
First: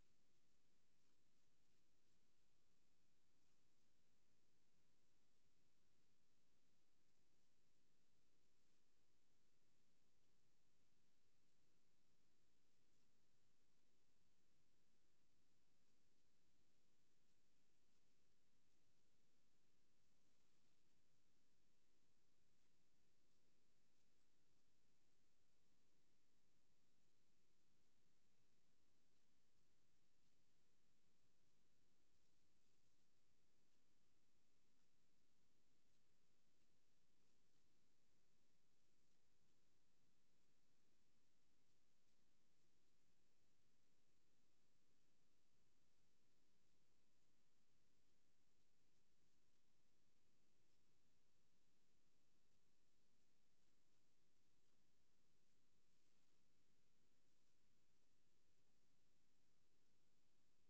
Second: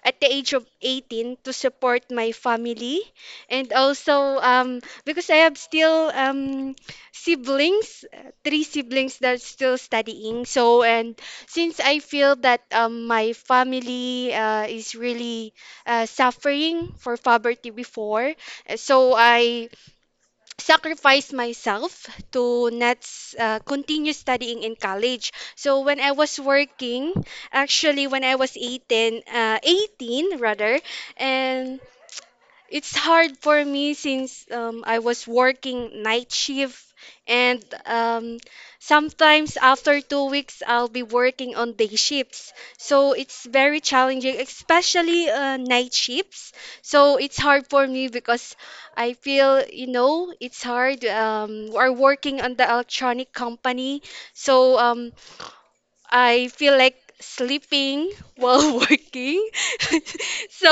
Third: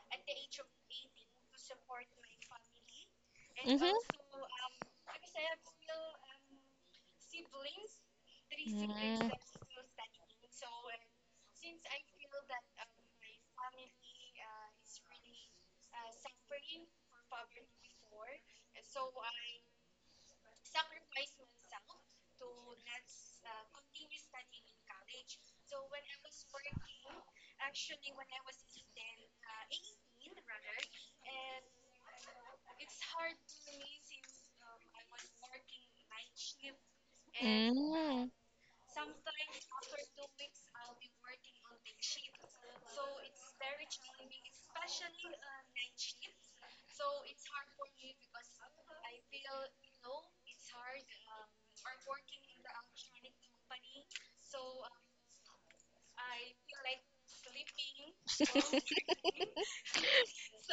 at the age of 18 to support my family. And
Mhm.
also, because I have still siblings, 3 siblings
Mm.
that are still studying. So, and since I feel that my family is really suffering for poverty before, so I sacrifice myself to not continue studying in college. So when I was working, actually when I was 18, and it's hard for me since I was working night shift, and
Mm.
sometimes after 2 weeks, I'll be working on day shifts. So it's very challenging, especially night shifts. So it's hard for me because I feel, you know, it's hard. We're working on the electronic company, so I feel like sleeping while <laughs>
<laughs>
working. <laughs> So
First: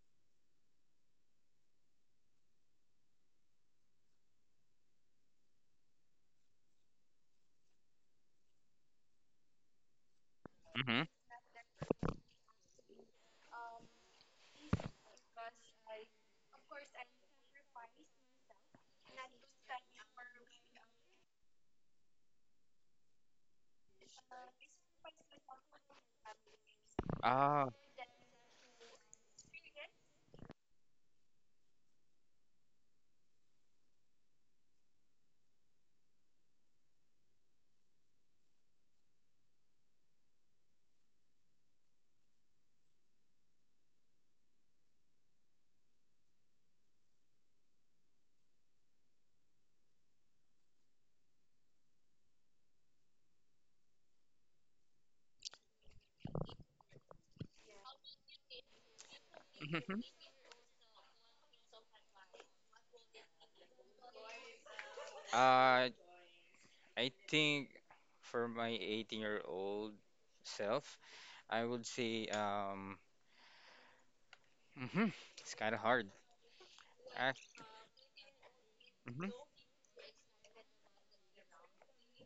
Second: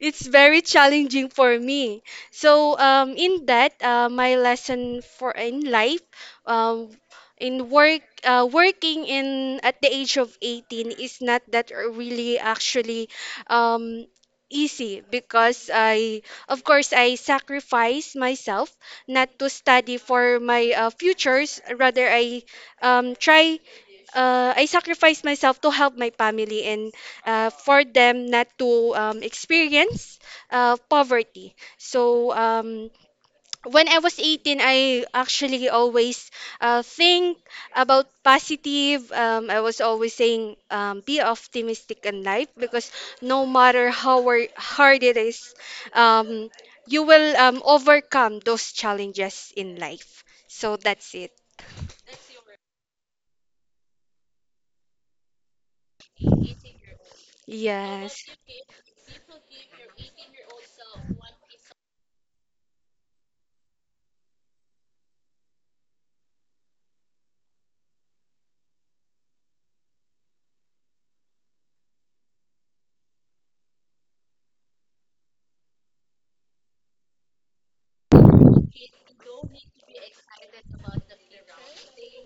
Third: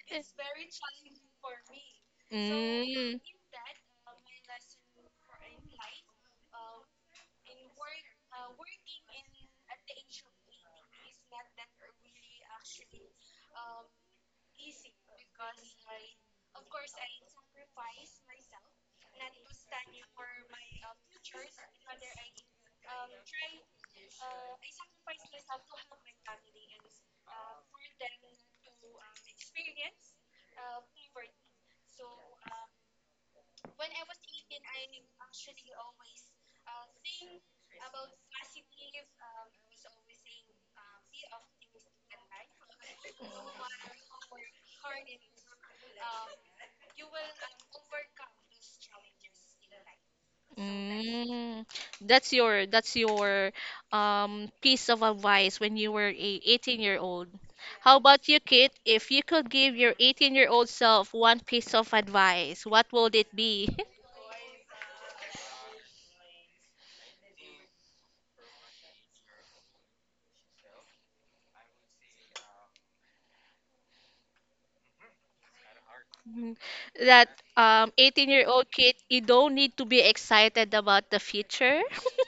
it's very challenging for me. So
Mm.
in that, my lesson for in life, um, in work, working in at the age of 18
Mm-hmm.
is not that really actually um, easy because I, of course, I sacrifice myself not to study for my futures. Rather, um, try I sacrificed myself to help my family and
Ah.
for them not to experience poverty. So when I was 18, I actually always think about positive. I was always saying be optimistic in life because no matter how hard it is, um, you will overcome those challenges in life. So that's it.
Mm. That's your piece of advice when you were a 18-year-old. How about
Yes.
you, Kit? If you could give your
mhm.
18-year-old self one piece of advice, what would it be? <laughs>
Uh, I think for my 18-year-old self, I would say mhm, it's kind of hard.
Mm. That
Uh,
18-year-old kid, you
mhm.
don't need to be excited about the future. <laughs>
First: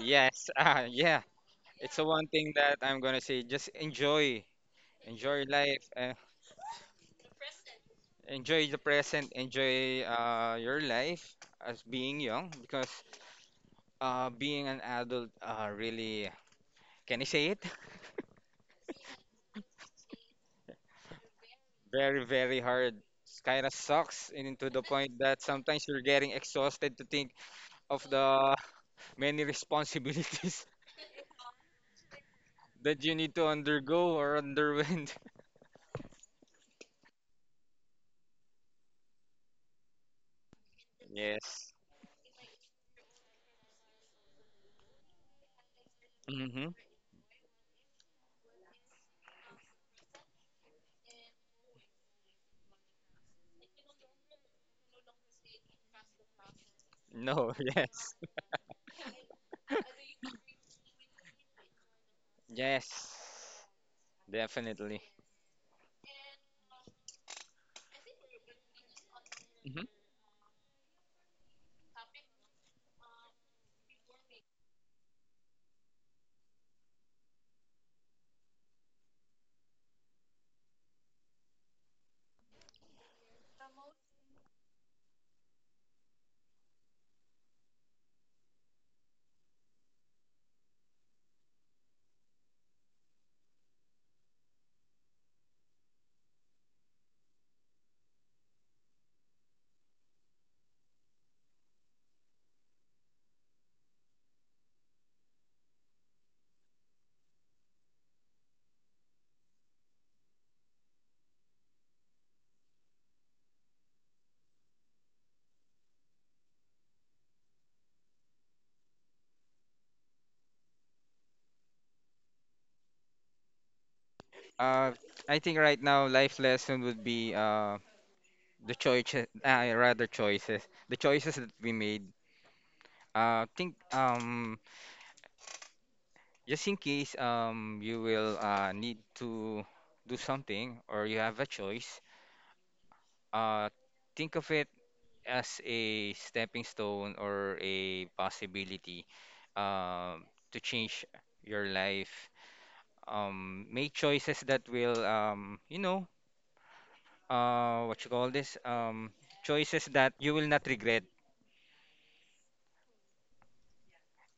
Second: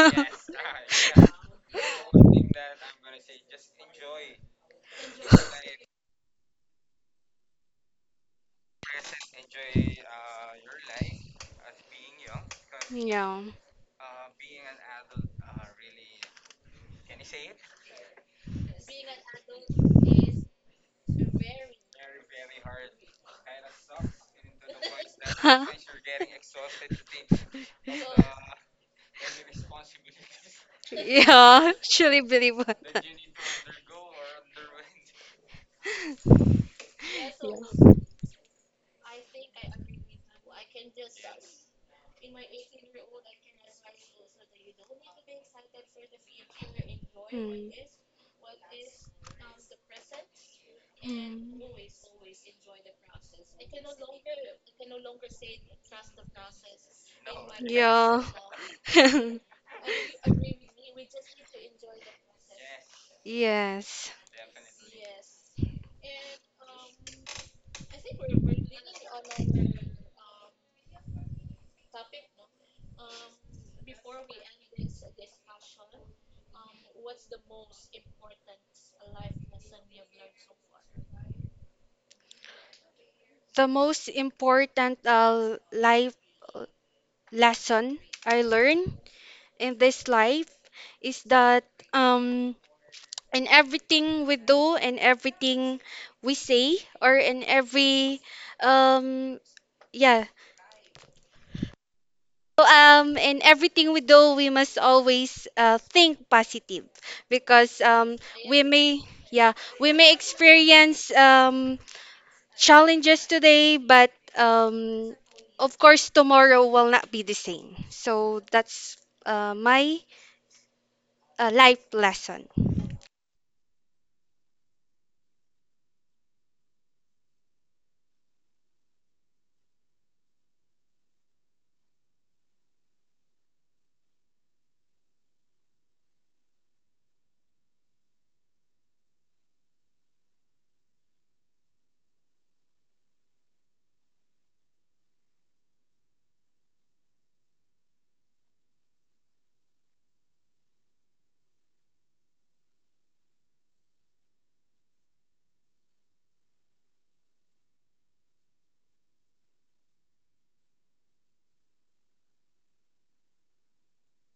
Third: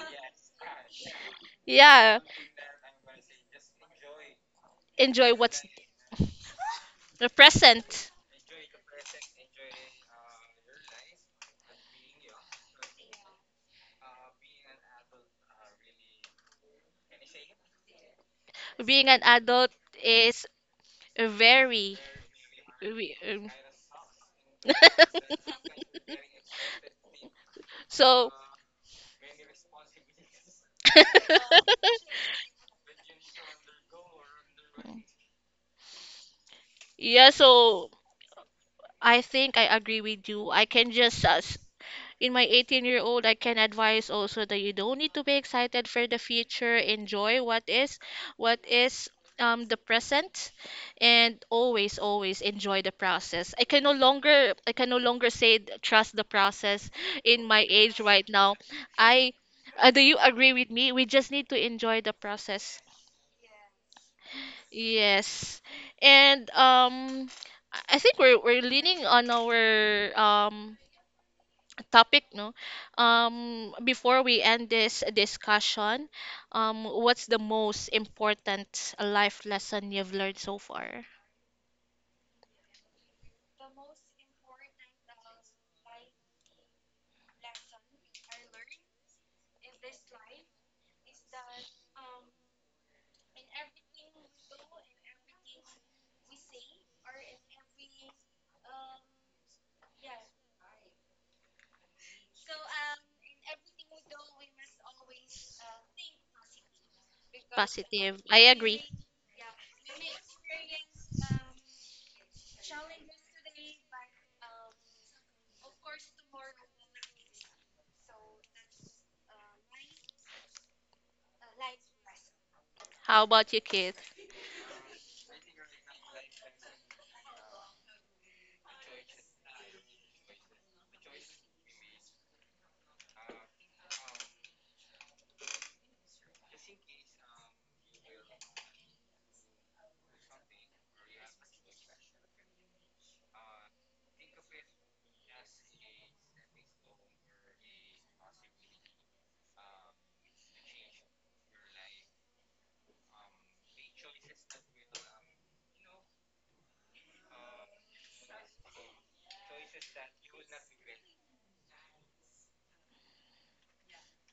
Yes, <laughs> ah, yeah.
<laughs>
It's the
Yeah,
one thing that I'm gonna say.
enjoy
Enjoy
what's
life,
the present.
enjoy the present, enjoy your life as being young. Because
Yeah. <laughs>
being an adult, really, can I say it? <laughs>
Being an adult is very.
Very, very hard.
we-
It
um,
kind of sucks, and to the
<laughs>
point that sometimes you're getting exhausted to think of
so,
the many responsibilities
<laughs>
Yeah, truly believe what.
<laughs> that you need to undergo or underwent. <laughs>
yeah, so
Yeah.
I think I agree with you. I can just
Yes.
in my 18-year-old I can advise also that you don't need to be excited for the
Mm-hmm.
future, enjoy
Mm.
what is the present, and
Mm.
always always enjoy the process. I can no longer say trust the process in
No,
my
<laughs>
age
yes.
Yeah.
right now.
<laughs>
I do you agree with me we just need to enjoy the process?
Yes.
Yes.
Definitely.
Yes. And I think we're leaning on
hmm
our um topic no before we end this discussion, what's the most important life lesson you've learned so far?
The most important life uh, lesson I learned in this life is that um in everything we do and everything we say or in every um yeah, so in everything we do, we must always think positive, because
Positive, I
we
agree.
may, yeah, we may experience challenges today, but um of course tomorrow will not be the same. So that's my life lesson.
How about you, Keith?
Uh, I think right now life lesson would be the choices, rather choices, the choices that we made. Think just in case you will need to do something or you have a choice. Uh, think of it as a stepping stone or a possibility um, to change your life. Make choices that will, you know, what you call this? Choices that you will not regret.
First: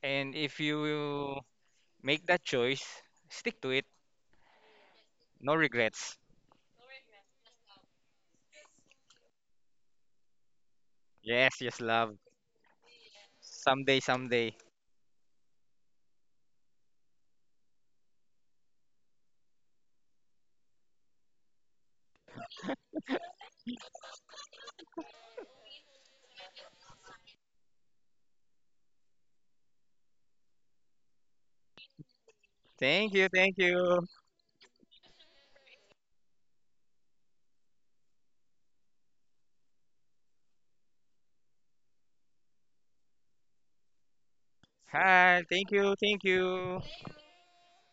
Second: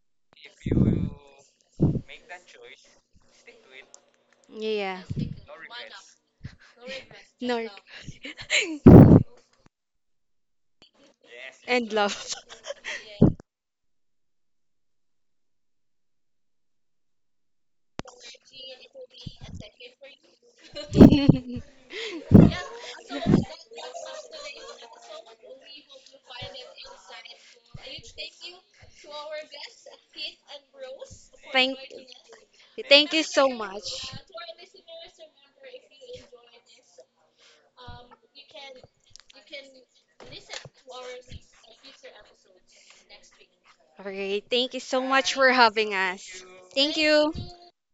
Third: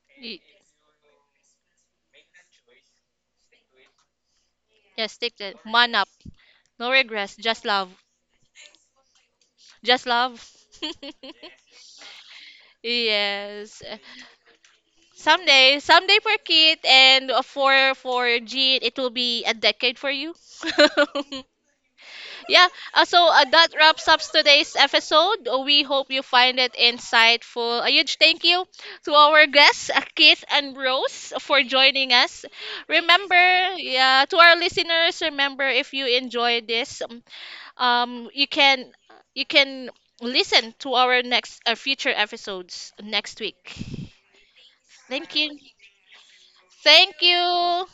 And
Y-
if you make that choice, stick to it.
Yeah.
yes, take
No
that man up.
regrets.
No regrets,
<laughs> No.
just
<laughs>
love, just love. <laughs>
Yes, yes,
And
love.
love.
Yes,
Someday, someday.
someday, someday for Keith and for Jean it will be a decade for you. <laughs>
<laughs>
Yeah, so that wraps up today's episode. We hope you find it insightful. A huge thank you to our guests, Keith and Rose, for
Thank,
joining us.
thank
Thank
you
you,
so
thank
Remember,
you.
much.
yeah, to our listeners, remember if you enjoy this, you can you can listen to our next future episodes next
All
week.
right, thank you so much
Thank
Hi,
for
you.
thank
having
you, thank
us.
you.
Thank
Thank
you.
you.